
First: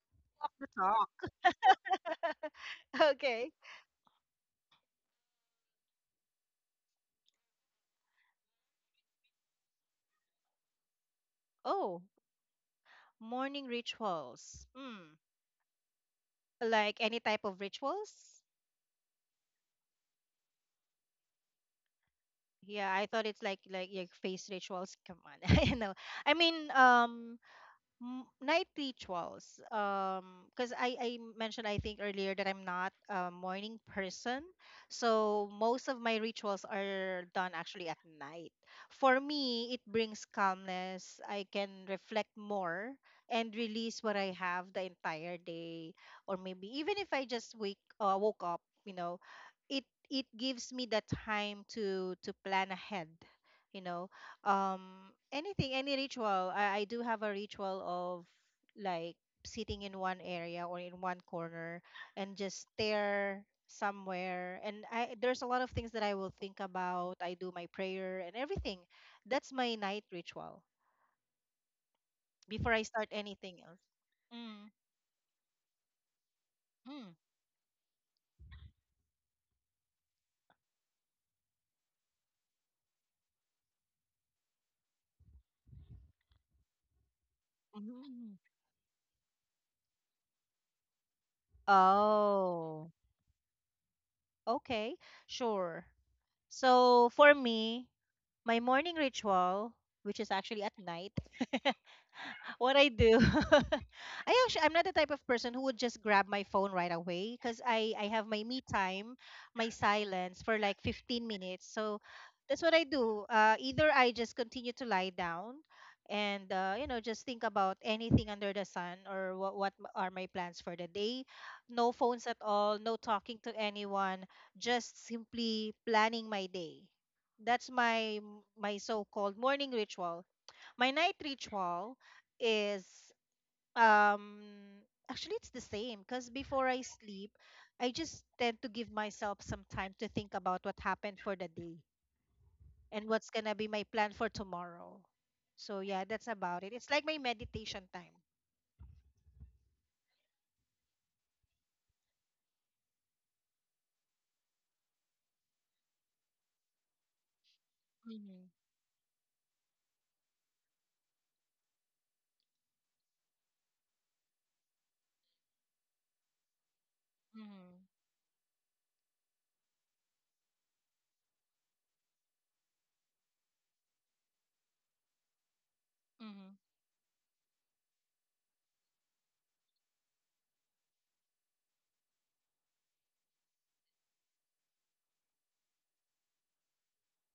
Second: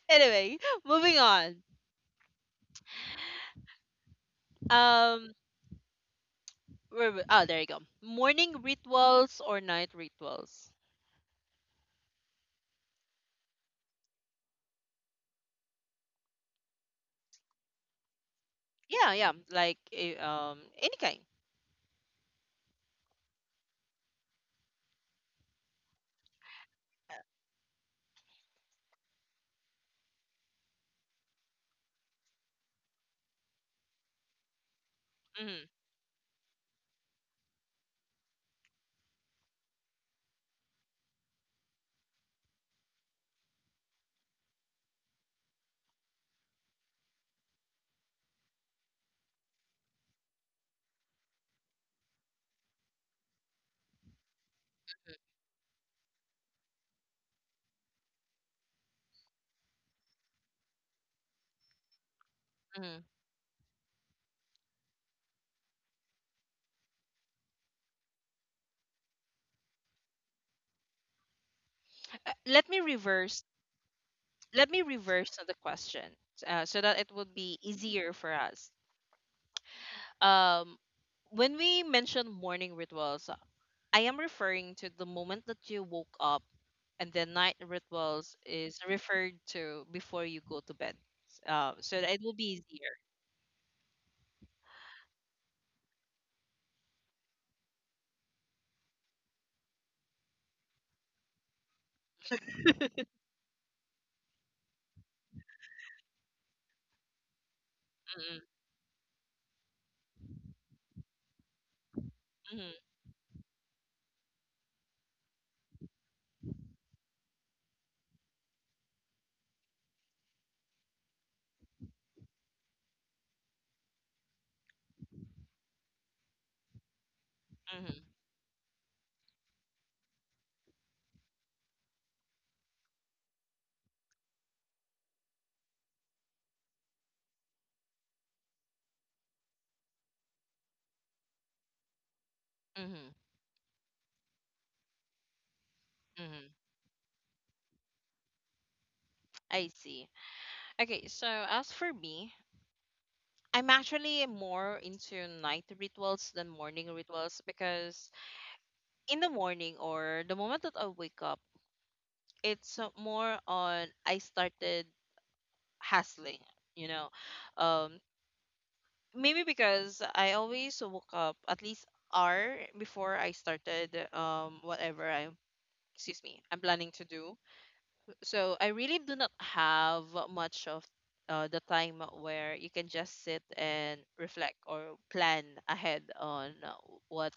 Speaker 1: Anyway,
Speaker 2: To
Speaker 1: moving
Speaker 2: Talk.
Speaker 1: on,
Speaker 2: (laughs) Okay.
Speaker 1: um, oh there you go, morning rituals or night rituals?
Speaker 2: Oh, morning rituals. Hmm. Like any type of rituals?
Speaker 1: Yeah, yeah, like any kind.
Speaker 2: Yeah, I thought it's like your face rituals. Come on. (laughs) You know. I mean, m- night rituals, because I mentioned, I think earlier, that I'm not a morning person, so
Speaker 1: Mm-hmm,
Speaker 2: most of my rituals are done actually at night. For me it brings calmness, I can reflect more and release what I have the entire day, or maybe even if I just wake woke up, you know. it it gives me the time to plan ahead, you know. Anything, any ritual, I do have a ritual of, like, sitting in one area or in one corner and just
Speaker 1: mm-hmm.
Speaker 2: stare somewhere, and I, there's a lot of things that I will think about. I do my prayer and everything. That's my night ritual,
Speaker 1: Uh, let
Speaker 2: before
Speaker 1: me
Speaker 2: I start
Speaker 1: reverse
Speaker 2: anything else.
Speaker 1: let
Speaker 2: Mm,
Speaker 1: me reverse the question, so that it
Speaker 2: mm.
Speaker 1: would be easier for us, um, when we mention morning rituals, I am referring to the moment that you woke up, and then night rituals
Speaker 2: Mm.
Speaker 1: is referred to before you go to bed. So that it will be
Speaker 2: Oh,
Speaker 1: easier.
Speaker 2: okay, sure. So for me, my morning ritual, which is actually at night, (laughs) what I do. (laughs) I actually, I'm not the type of person who would just grab my phone right away, because I have
Speaker 1: Mm-hmm,
Speaker 2: my me time, my silence for like 15 minutes. So that's
Speaker 1: mm-hmm,
Speaker 2: what I do. Either I just continue to lie down and you know, just think about anything under the sun, or are my plans for the day. No phones at all, no talking to anyone, just simply planning my day. That's
Speaker 1: mm-hmm,
Speaker 2: my so-called morning ritual. My night ritual is um actually it's the same, because before I sleep, I just tend to give myself some time to think about what happened for the day
Speaker 1: mm-hmm.
Speaker 2: and what's gonna be my plan for tomorrow. So yeah, that's
Speaker 1: Mm-hmm.
Speaker 2: about it. It's like my meditation time.
Speaker 1: I see. Okay, so as for me, I'm actually more into night rituals than morning rituals because
Speaker 2: Mm-hmm.
Speaker 1: in the morning or the moment that I wake up, it's more on I started hustling, you know.
Speaker 2: Mm-hmm.
Speaker 1: Um, maybe because I always woke up at least hour before I started whatever I, excuse me,
Speaker 2: Mm-hmm.
Speaker 1: I'm planning to do. So I really do not have much of the time where you can just sit and reflect or plan ahead on what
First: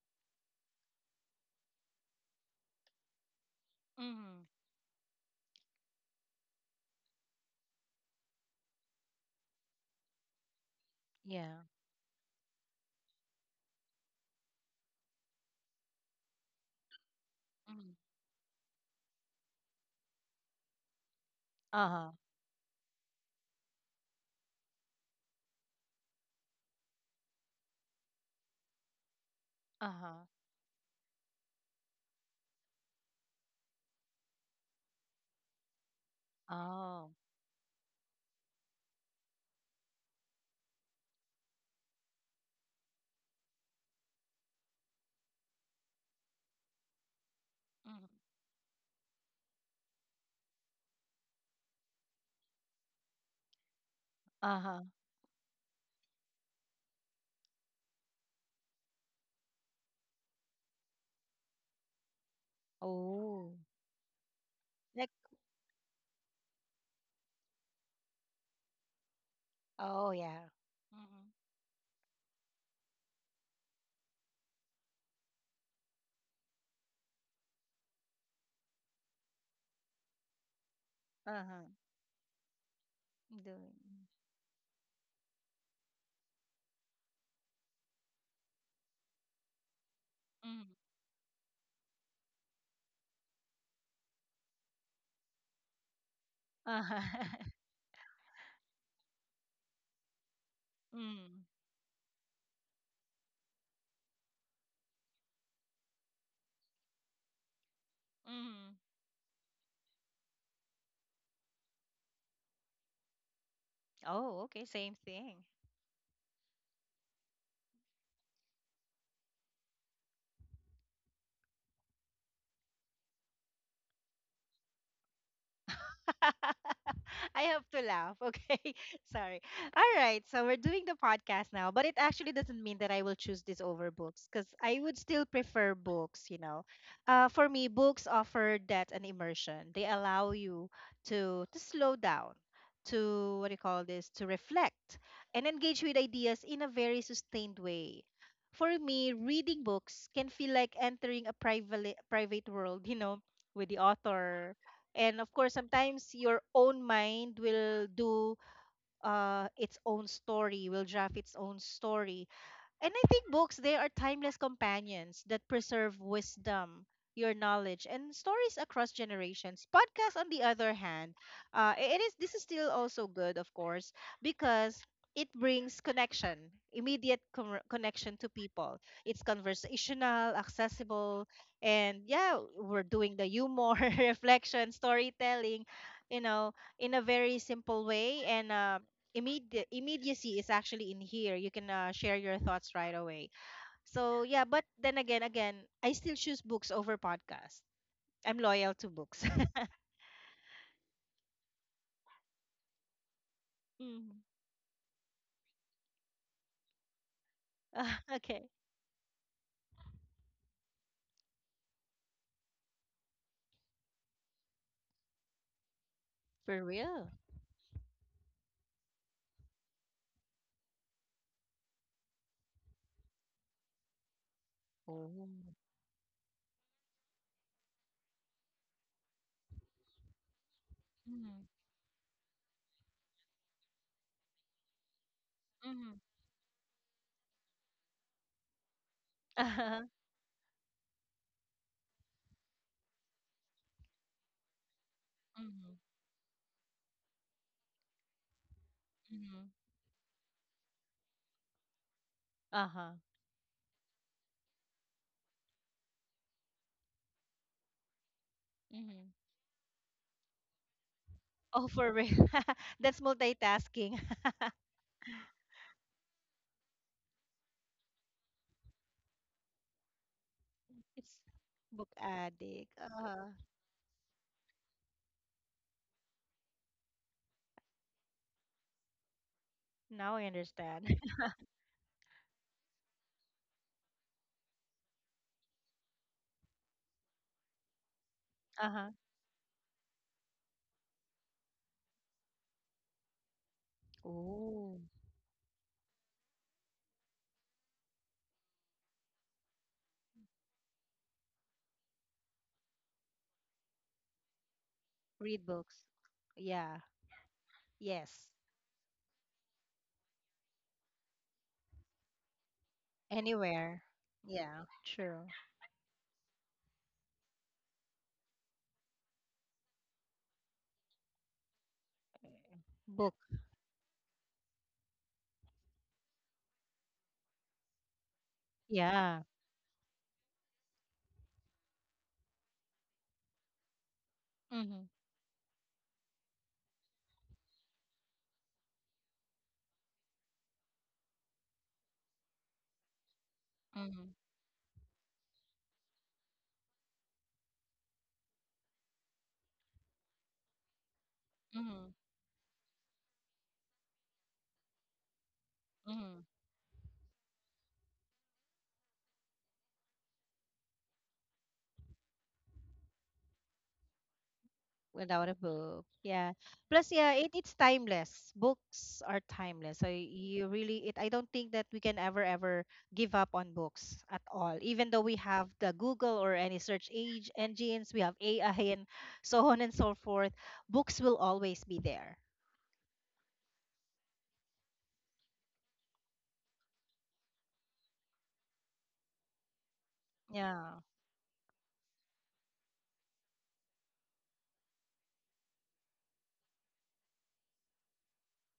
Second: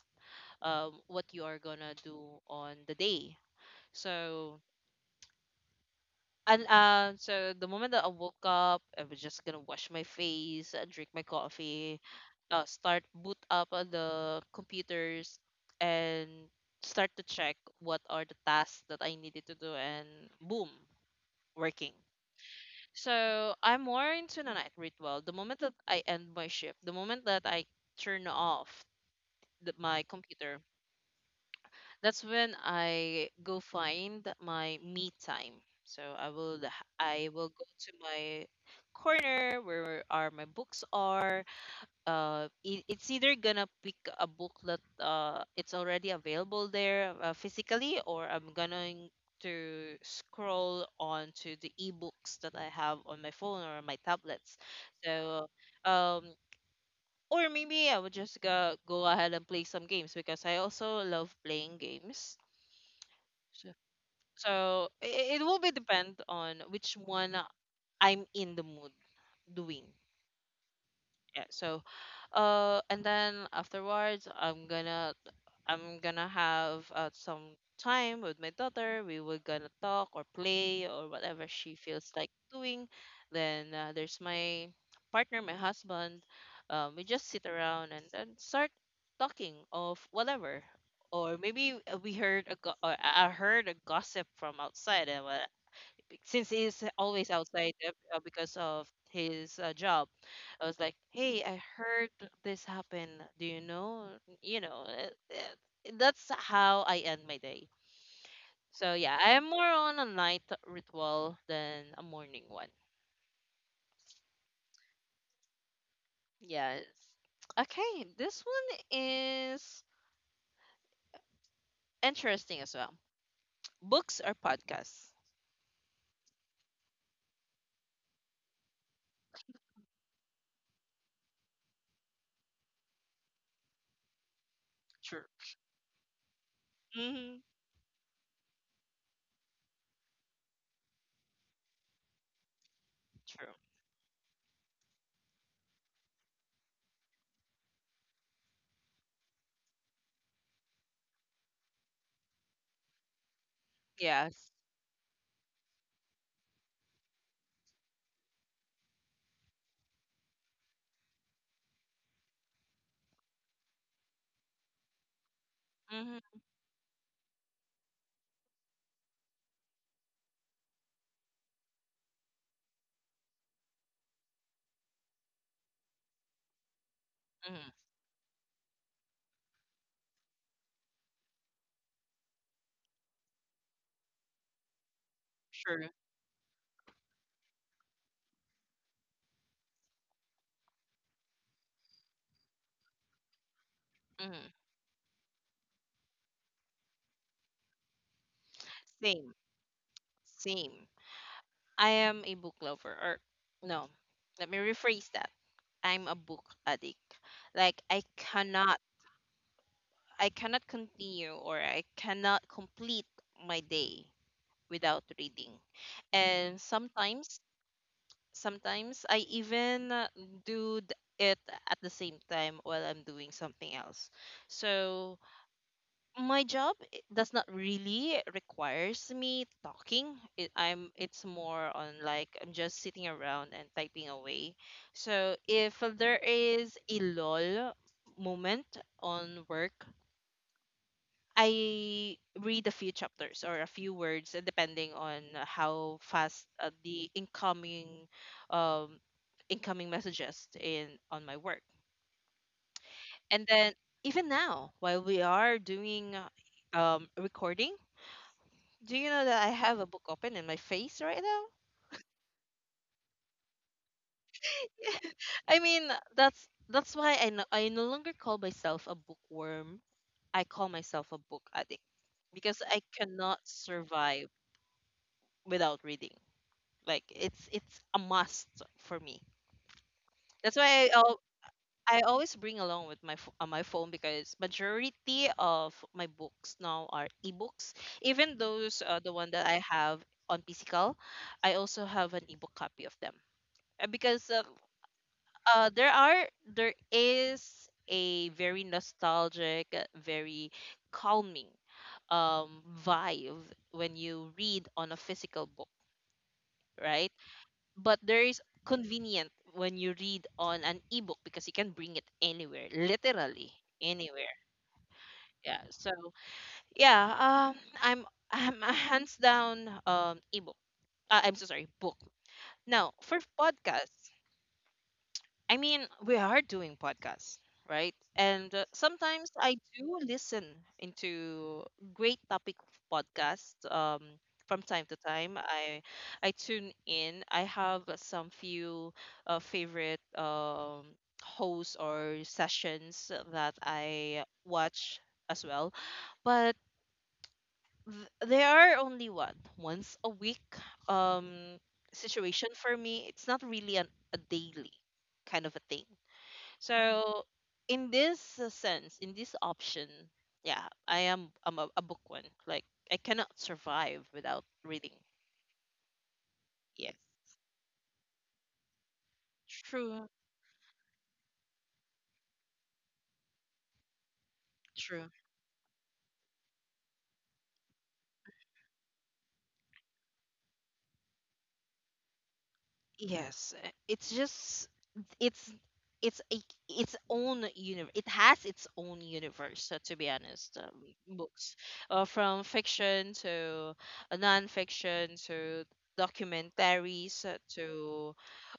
Speaker 1: what you are gonna do on the day.
Speaker 2: Mm-hmm.
Speaker 1: So, and so the moment that I woke up, I was just gonna wash my face, drink my
Speaker 2: Yeah.
Speaker 1: coffee, start boot up on the computers and start to check what
Speaker 2: Mm-hmm.
Speaker 1: are the tasks that I needed to do and boom, working.
Speaker 2: Uh-huh.
Speaker 1: So I'm more into the night ritual. The moment that I end my shift, the moment that I turn off my
Speaker 2: Uh-huh.
Speaker 1: computer, that's when I go find my me time. So I will
Speaker 2: Oh.
Speaker 1: I will go to my corner where are my books are it's either gonna pick a book that it's already available there physically,
Speaker 2: Mm-hmm.
Speaker 1: or I'm going to scroll on to the ebooks that I have on my phone or my tablets.
Speaker 2: Uh-huh.
Speaker 1: So um or maybe I would just go ahead and play some games because I also love playing games.
Speaker 2: Oh.
Speaker 1: So, so
Speaker 2: Like
Speaker 1: it will be depend on which one I'm in the mood doing.
Speaker 2: oh yeah. Mm-hmm.
Speaker 1: Yeah, so and then afterwards I'm gonna have some time with my daughter. We were gonna talk or play or whatever
Speaker 2: Uh-huh.
Speaker 1: she feels like doing. Then
Speaker 2: Doing.
Speaker 1: there's my partner, my husband. We just sit around and then start talking of whatever. Or maybe we heard a go- or I heard a gossip from outside, and well, since he's
Speaker 2: Uh-huh.
Speaker 1: always
Speaker 2: (laughs)
Speaker 1: outside because of his job. I was like, hey,
Speaker 2: Mm.
Speaker 1: I heard this happen. Do you know, you know uh, that's how I end my day.
Speaker 2: Mhm.
Speaker 1: So yeah, I'm more on a night ritual than a morning one.
Speaker 2: Oh, okay, same thing.
Speaker 1: Yes. Okay, this one is interesting as well. Books or podcasts?
Speaker 2: (laughs) I have to laugh. Okay. (laughs) Sorry. All right. So we're doing the podcast now, but it actually doesn't mean that I will choose this over books, because I would
Speaker 1: True.
Speaker 2: still prefer books, you know.
Speaker 1: Hmm.
Speaker 2: For me, books offer that and immersion. They allow you to slow down, to, what
Speaker 1: True.
Speaker 2: do you call this, to reflect and engage with ideas in a very sustained way. For me, reading books can feel like entering a private world, (laughs) you know, with the
Speaker 1: Yes.
Speaker 2: author, and of course sometimes your own mind will do its own story will draft its own story. And I think books, they are timeless companions that preserve
Speaker 1: Hmm.
Speaker 2: wisdom, your knowledge, and stories across generations. Podcasts, on the other hand, it is this is still also good, of course, because it brings connection,
Speaker 1: Hmm.
Speaker 2: connection to people. It's conversational, accessible, and yeah, we're doing the humor, (laughs) reflection, storytelling,
Speaker 1: True.
Speaker 2: you know, in a very simple way. And immediate immediacy is actually in here. You can share your thoughts right away. So yeah,
Speaker 1: Hmm.
Speaker 2: but then again, I still choose books over podcasts. I'm loyal to books.
Speaker 1: Same, same. I am a book lover, or
Speaker 2: (laughs)
Speaker 1: no,
Speaker 2: mm.
Speaker 1: let me rephrase that. I'm a book addict. Like I
Speaker 2: Okay.
Speaker 1: cannot, I cannot continue, or I cannot complete my day without reading. And
Speaker 2: For real.
Speaker 1: sometimes I even do it at the same time while I'm doing something else. So
Speaker 2: Oh.
Speaker 1: my job does not really requires me talking it. I'm It's
Speaker 2: Mm-hmm.
Speaker 1: more on like I'm just sitting around and typing away. So if
Speaker 2: Mm-hmm.
Speaker 1: there is a lull moment on
Speaker 2: Uh-huh.
Speaker 1: work, I read a few chapters or a few words, depending on
Speaker 2: Mm-hmm.
Speaker 1: how fast the incoming, um
Speaker 2: Mm-hmm.
Speaker 1: incoming messages in on my work.
Speaker 2: Uh-huh.
Speaker 1: And then even now while we are doing recording, do you
Speaker 2: Mm-hmm.
Speaker 1: know that I have a book open in my face right now?
Speaker 2: Oh, for real. (laughs) That's multitasking.
Speaker 1: I mean, that's why I, no, I no longer call myself a bookworm. I call
Speaker 2: (laughs)
Speaker 1: myself
Speaker 2: It's
Speaker 1: a book addict
Speaker 2: book
Speaker 1: because
Speaker 2: addict.
Speaker 1: I cannot survive without reading. Like, it's a must for me.
Speaker 2: Now I
Speaker 1: That's why
Speaker 2: understand. (laughs)
Speaker 1: I always bring along with my my phone, because majority of my books now are ebooks. Even those
Speaker 2: Uh-huh.
Speaker 1: the one that I have on physical, I also have an ebook copy of them. Because
Speaker 2: Oh.
Speaker 1: there are, there is a very nostalgic, very calming vibe when you read on a
Speaker 2: Read
Speaker 1: physical book,
Speaker 2: books. Yeah.
Speaker 1: right? But there
Speaker 2: Yes.
Speaker 1: is convenient when you read on an ebook because you can bring it anywhere, literally
Speaker 2: Anywhere.
Speaker 1: anywhere.
Speaker 2: Yeah, true.
Speaker 1: Yeah, so yeah, i'm I'm a hands down ebook, I'm so sorry, book. Now
Speaker 2: Book.
Speaker 1: for podcasts, I mean, we are doing podcasts, right? And
Speaker 2: Yeah.
Speaker 1: sometimes I do listen into great topic of podcasts from
Speaker 2: Mm-hmm.
Speaker 1: time to time. I tune in. I have some few favorite, hosts or sessions that
Speaker 2: Mm-hmm.
Speaker 1: I watch as well, but they are only what, once a week um,
Speaker 2: Mm-hmm.
Speaker 1: situation for me. It's not really an, a daily kind of a thing.
Speaker 2: Mm-hmm.
Speaker 1: So in this sense, in this option, yeah, I am, I'm a bookworm. Like, I cannot survive without reading.
Speaker 2: Without a book. Yeah. Plus,
Speaker 1: Yes,
Speaker 2: yeah, it's timeless. Books are timeless. So
Speaker 1: true,
Speaker 2: you really, it I don't think that we can ever give up on books at all. Even though
Speaker 1: true.
Speaker 2: we have the Google or any search age engines, we have AI and so on and so forth, books will always be there.
Speaker 1: Yes. It's just it's it's a, its own universe. It has its own universe. To be honest,
Speaker 2: Yeah.
Speaker 1: books, from fiction to non-fiction, to documentaries, to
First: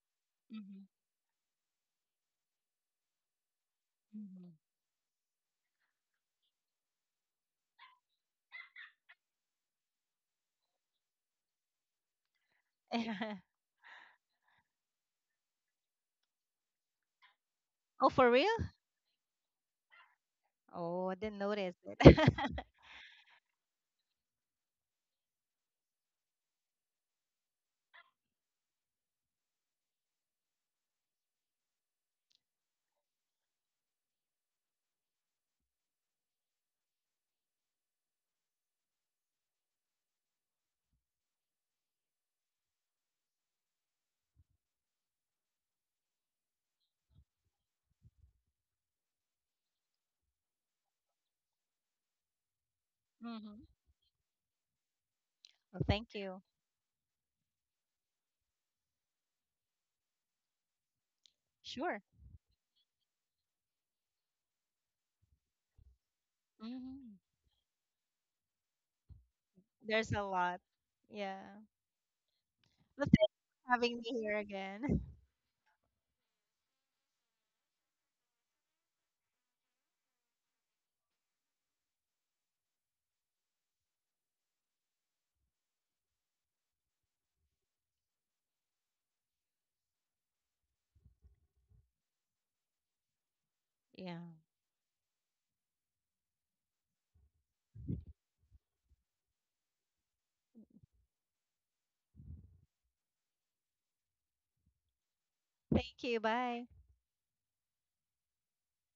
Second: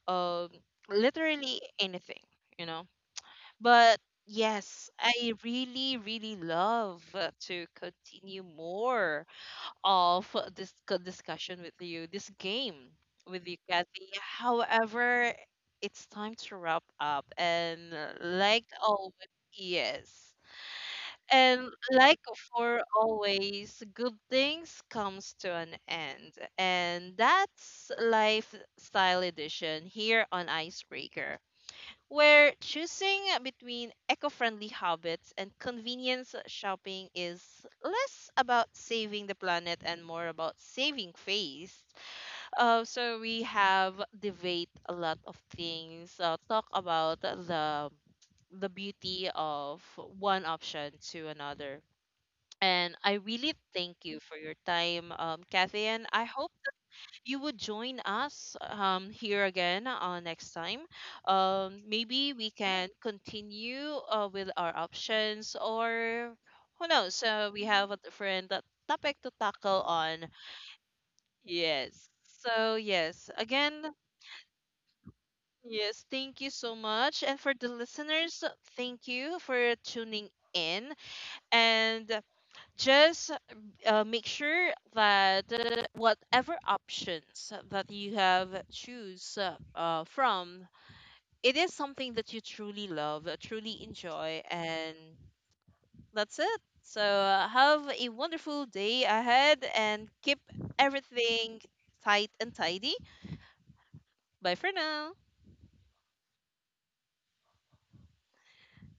Speaker 1: um,
Speaker 2: Mm-hmm.
Speaker 1: literally anything. You know. But yes, I really, really love to continue more of this discussion with you, this game
Speaker 2: Mm-hmm.
Speaker 1: with you, Kathy. However, it's time to wrap up. And
Speaker 2: (laughs) oh, for real?
Speaker 1: like always, yes.
Speaker 2: Oh, I didn't
Speaker 1: And
Speaker 2: notice it.
Speaker 1: like
Speaker 2: (laughs)
Speaker 1: for always, good things comes to an end. And that's Lifestyle Edition here on Icebreaker, where choosing between eco friendly habits and convenience shopping is less about saving the planet and more about saving face. So we have debate a lot of things, talk about the beauty of one option to another. And I really
Speaker 2: Mm-hmm.
Speaker 1: thank you for your time, Kathy.
Speaker 2: Well,
Speaker 1: And
Speaker 2: thank
Speaker 1: I
Speaker 2: you.
Speaker 1: hope you would join us here again next time.
Speaker 2: Sure.
Speaker 1: Maybe we can continue with our options, or who
Speaker 2: Mm-hmm.
Speaker 1: knows? We have a different topic to tackle
Speaker 2: There's a
Speaker 1: on.
Speaker 2: lot. Yeah.
Speaker 1: Yes. So,
Speaker 2: But thank
Speaker 1: yes.
Speaker 2: you for
Speaker 1: Again,
Speaker 2: having me here again. (laughs)
Speaker 1: yes, thank you so much. And for the listeners, thank you for tuning in. And just make sure that whatever options that you have choose from, it is something that you truly love, truly
Speaker 2: Yeah.
Speaker 1: enjoy. And that's it. So have a wonderful day ahead and keep everything tight and tidy. Bye for now.
Speaker 2: Thank you. Bye.